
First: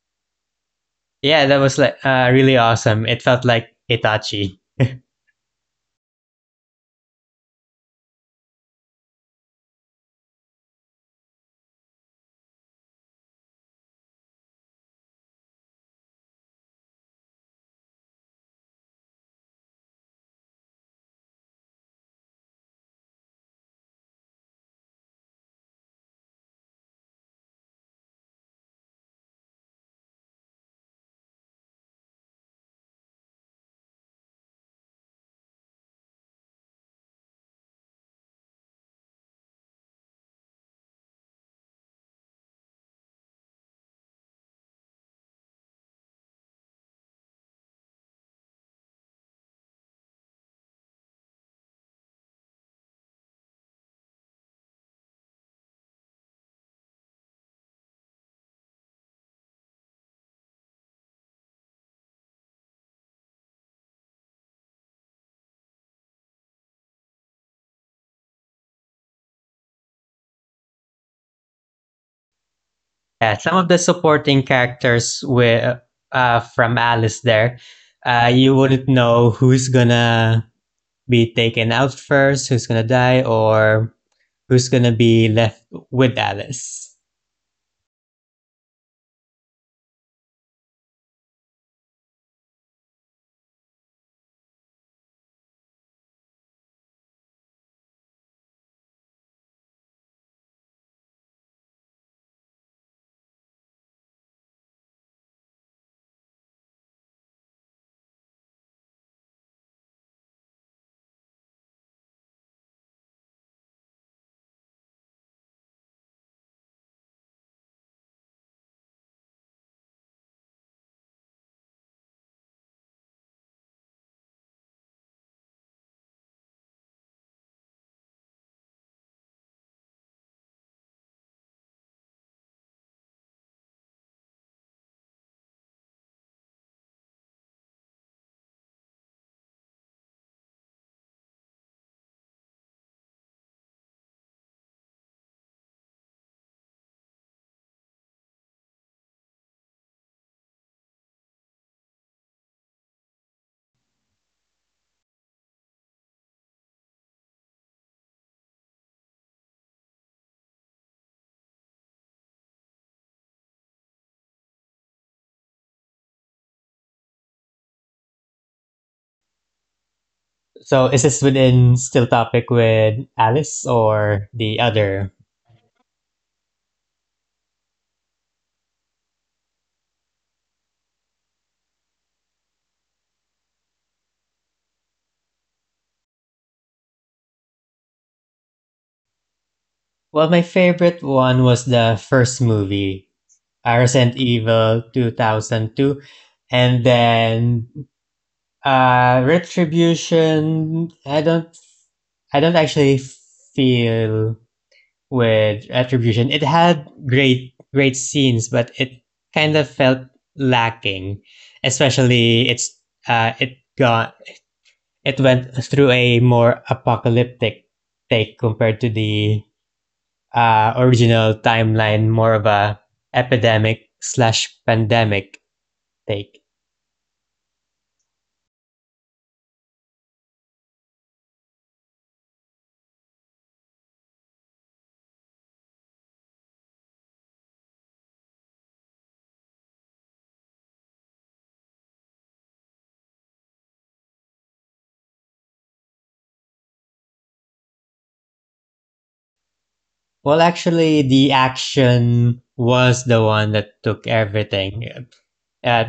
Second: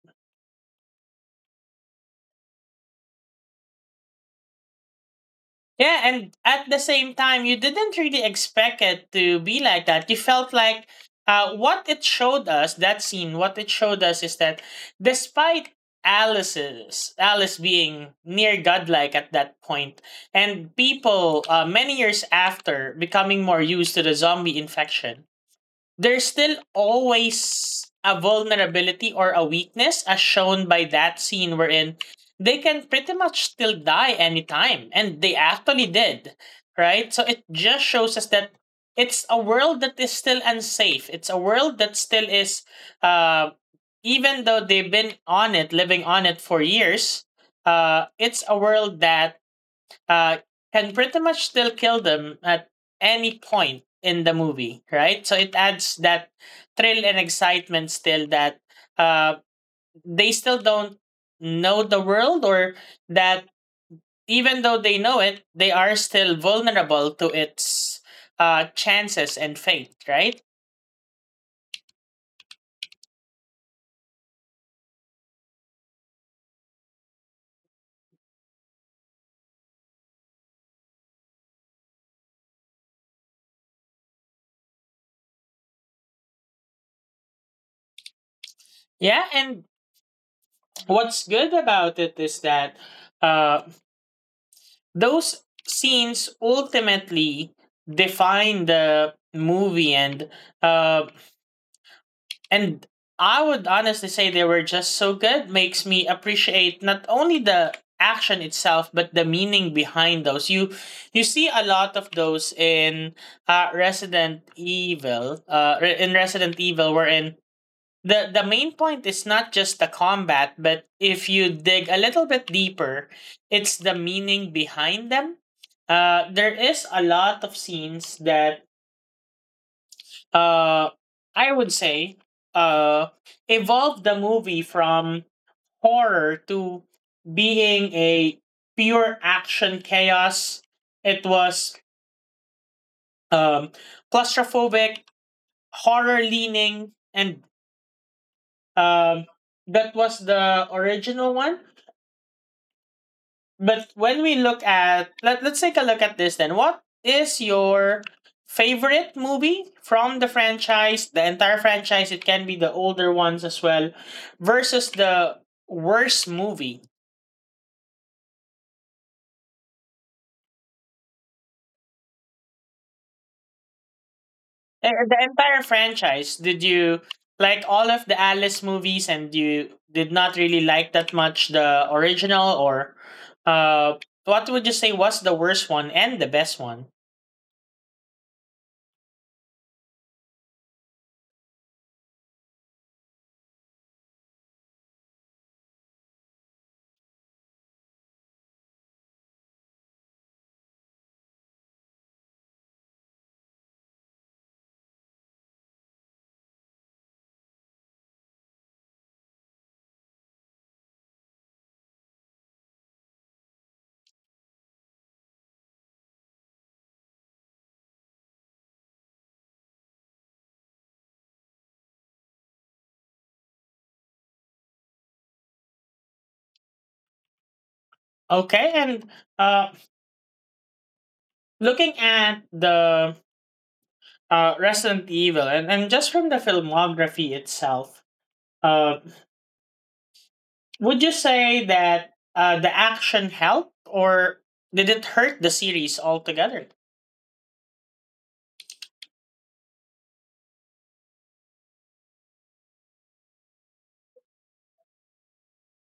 Yeah, that was like really awesome. It felt like Itachi.
Yeah, and at the same time, you didn't really expect it to be like that. You felt like what it showed us, that scene, what it showed us is that despite Alice being near godlike at that point, and people many years after becoming more used to the zombie infection, there's still always a vulnerability or a weakness, as shown by that scene wherein they can pretty much still die anytime, and they actually did, right? So it just shows us that it's a world that is still unsafe, it's a world that still is, uh, even though they've been on it, living on it for years, it's a world that uh, can pretty much still kill them at any point in the movie, right? So it adds that thrill and excitement still, that uh, they still don't know the world, or that even though they know it, they are still vulnerable to its chances and fate, right?
Yeah, some of the supporting characters were from Alice there. You wouldn't know who's gonna be taken out first, who's gonna die, or who's gonna be left with Alice.
Yeah, and what's good about it is that uh, those scenes ultimately define the movie, uh, And I would honestly say they were just so good. Makes me appreciate not only the action itself but the meaning behind those. You see a lot of those in Resident Evil. In Resident Evil, wherein the main point is not just the combat, but if you dig a little bit deeper, it's the meaning behind them. There is a lot of scenes that uh I would say uh evolved the movie from horror to being a pure action chaos. It was um claustrophobic, horror leaning, and um that was the original one. But when we look at let, let's take a look at this then. What is your favorite movie from the franchise, the entire franchise? It can be the older ones as well, versus the worst movie.
So is this within still topic with Alice or the other?
The entire franchise, did you like all of the Alice movies and you did not really like that much the original, or uh what would you say was the worst one and the best one?
Well, my favorite one was the first movie, Resident Evil 2002. And then Retribution, I don't actually feel with Retribution. It had great scenes, but it kind of felt lacking. Especially it's it got it went through a more apocalyptic take compared to the original timeline, more of a epidemic slash pandemic take.
Okay. And uh looking at the Resident Evil, and just from the filmography itself, uh, would you say that the action helped or did it hurt the series altogether?
Well, actually, the action was the one that took everything. Uh,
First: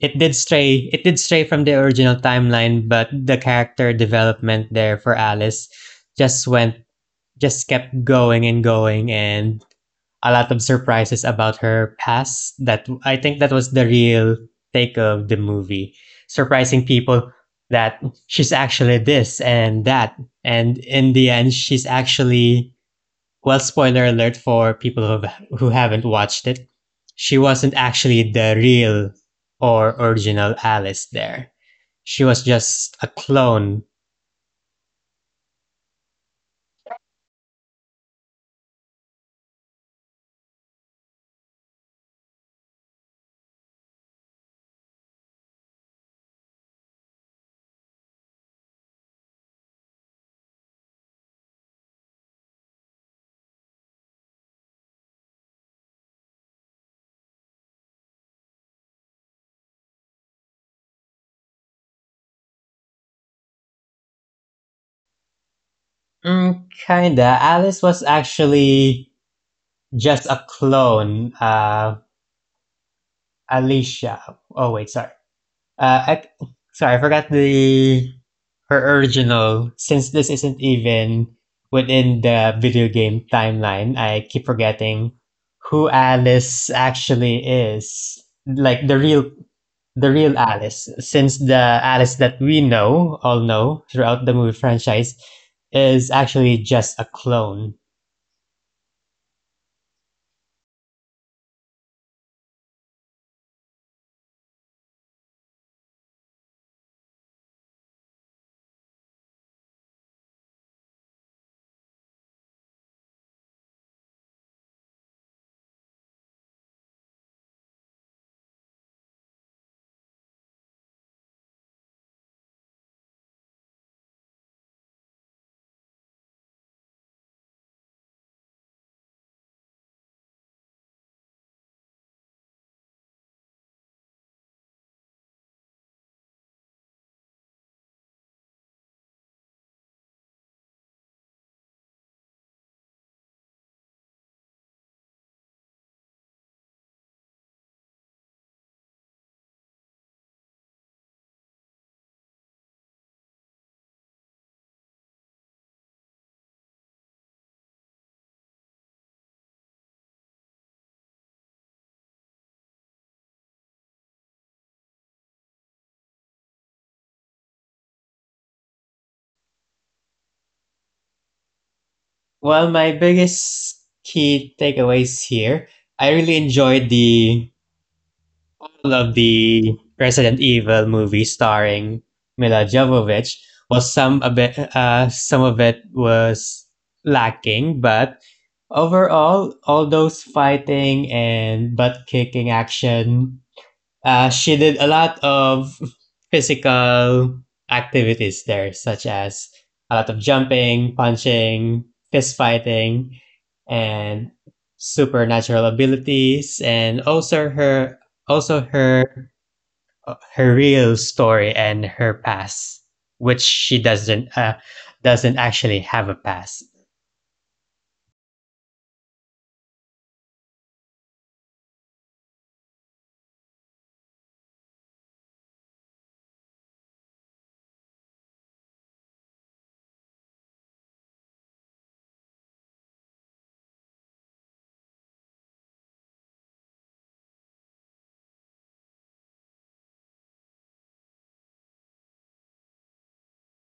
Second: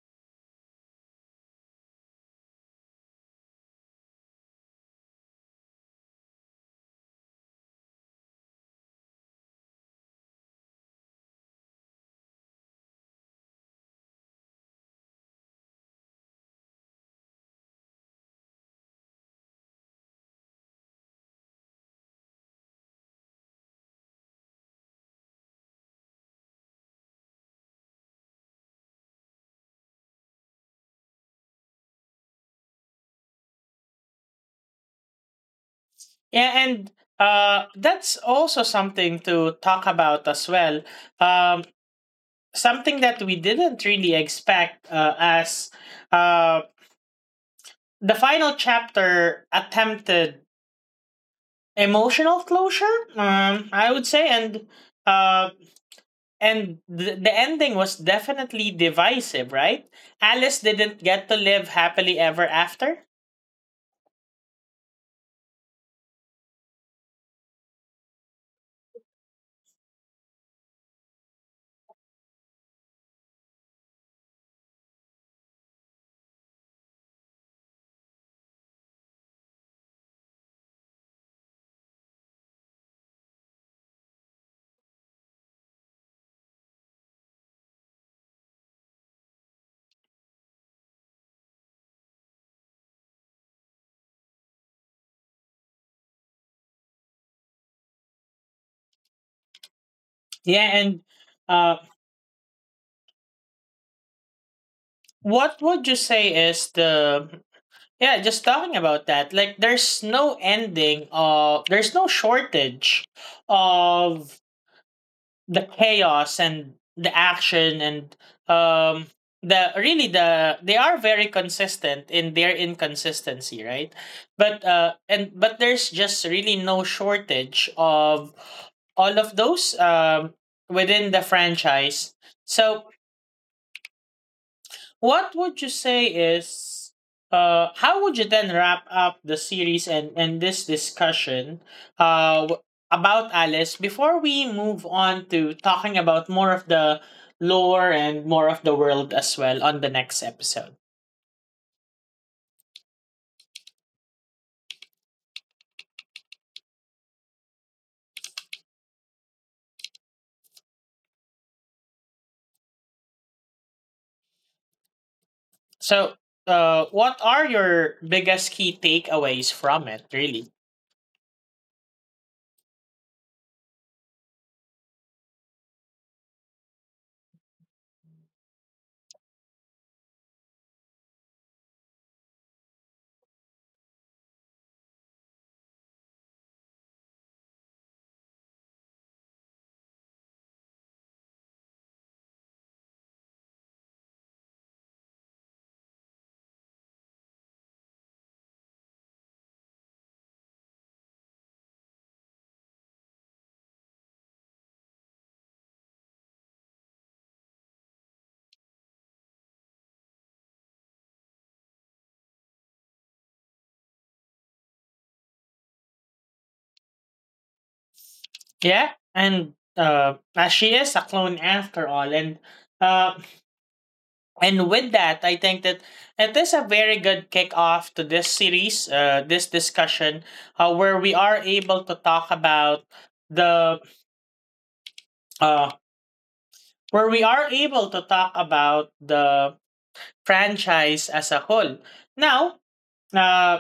it did stray from the original timeline, but the character development there for Alice just went just kept going and going, and a lot of surprises about her past that I think that was the real take of the movie, surprising people that she's actually this and that, and in the end she's actually, well, spoiler alert for people who have, who haven't watched it. She wasn't actually the real or original Alice there. She was just a clone.
Yeah, and that's also something to talk about as well. Um, Something that we didn't really expect, as uh, the final chapter attempted emotional closure, I would say, uh, and the ending was definitely divisive, right? Alice didn't get to live happily ever after.
Mm, kinda. Alice was actually just a clone. Alicia. Oh wait, sorry. Uh, I, sorry, I forgot the her original. Since this isn't even within the video game timeline, I keep forgetting who Alice actually is. Like the real Alice. Since the Alice that we know, all know throughout the movie franchise, is actually just a clone.
Yeah, and uh, what would you say is the, yeah? Just talking about that, like there's no shortage of the chaos and the action and um the really, they are very consistent in their inconsistency, right? But uh and but there's just really no shortage of all of those, within the franchise. So what would you say is, how would you then wrap up the series and this discussion, uh w- about Alice, before we move on to talking about more of the lore and more of the world as well on the next episode? So what are your biggest key takeaways from it, really?
Well, my biggest key takeaways here. I really enjoyed the of the Resident Evil movie starring Mila Jovovich. Was some a bit some of it was lacking, but overall, all those fighting and butt kicking action, she did a lot of physical activities there, such as a lot of jumping, punching, fist fighting, and supernatural abilities, and also her real story and her past, which she doesn't actually have a past.
Yeah, and as she is a clone after all. And uh And with that, I think that it is a very good kickoff to this series, this discussion, where we are able to talk about the uh, where we are able to talk about the franchise as a whole. Now, uh,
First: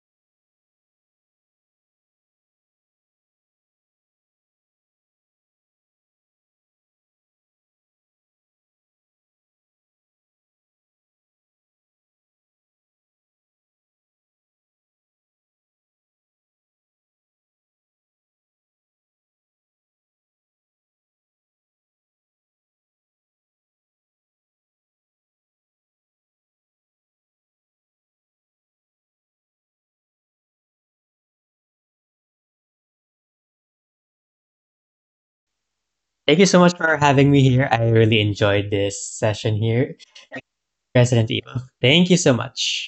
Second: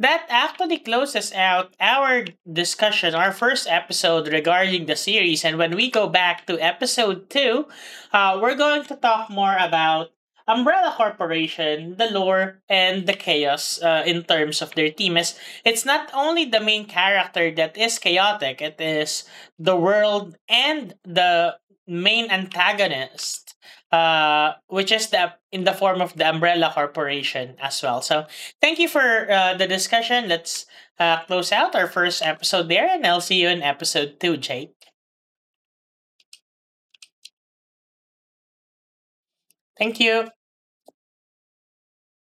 That actually closes out our discussion, our first episode regarding the series. And when we go back to episode two, we're going to talk more about Umbrella Corporation, the lore, and the chaos in terms of their team. As it's not only the main character that is chaotic, it is the world and the main antagonist, which is the in the form of the Umbrella Corporation as well. So thank you for the discussion. Let's close out our first episode there, and I'll see you in episode two, Jake.
Thank you so much for having me here. I really enjoyed this session here,
Thank you.
Resident Evil. Thank you so much.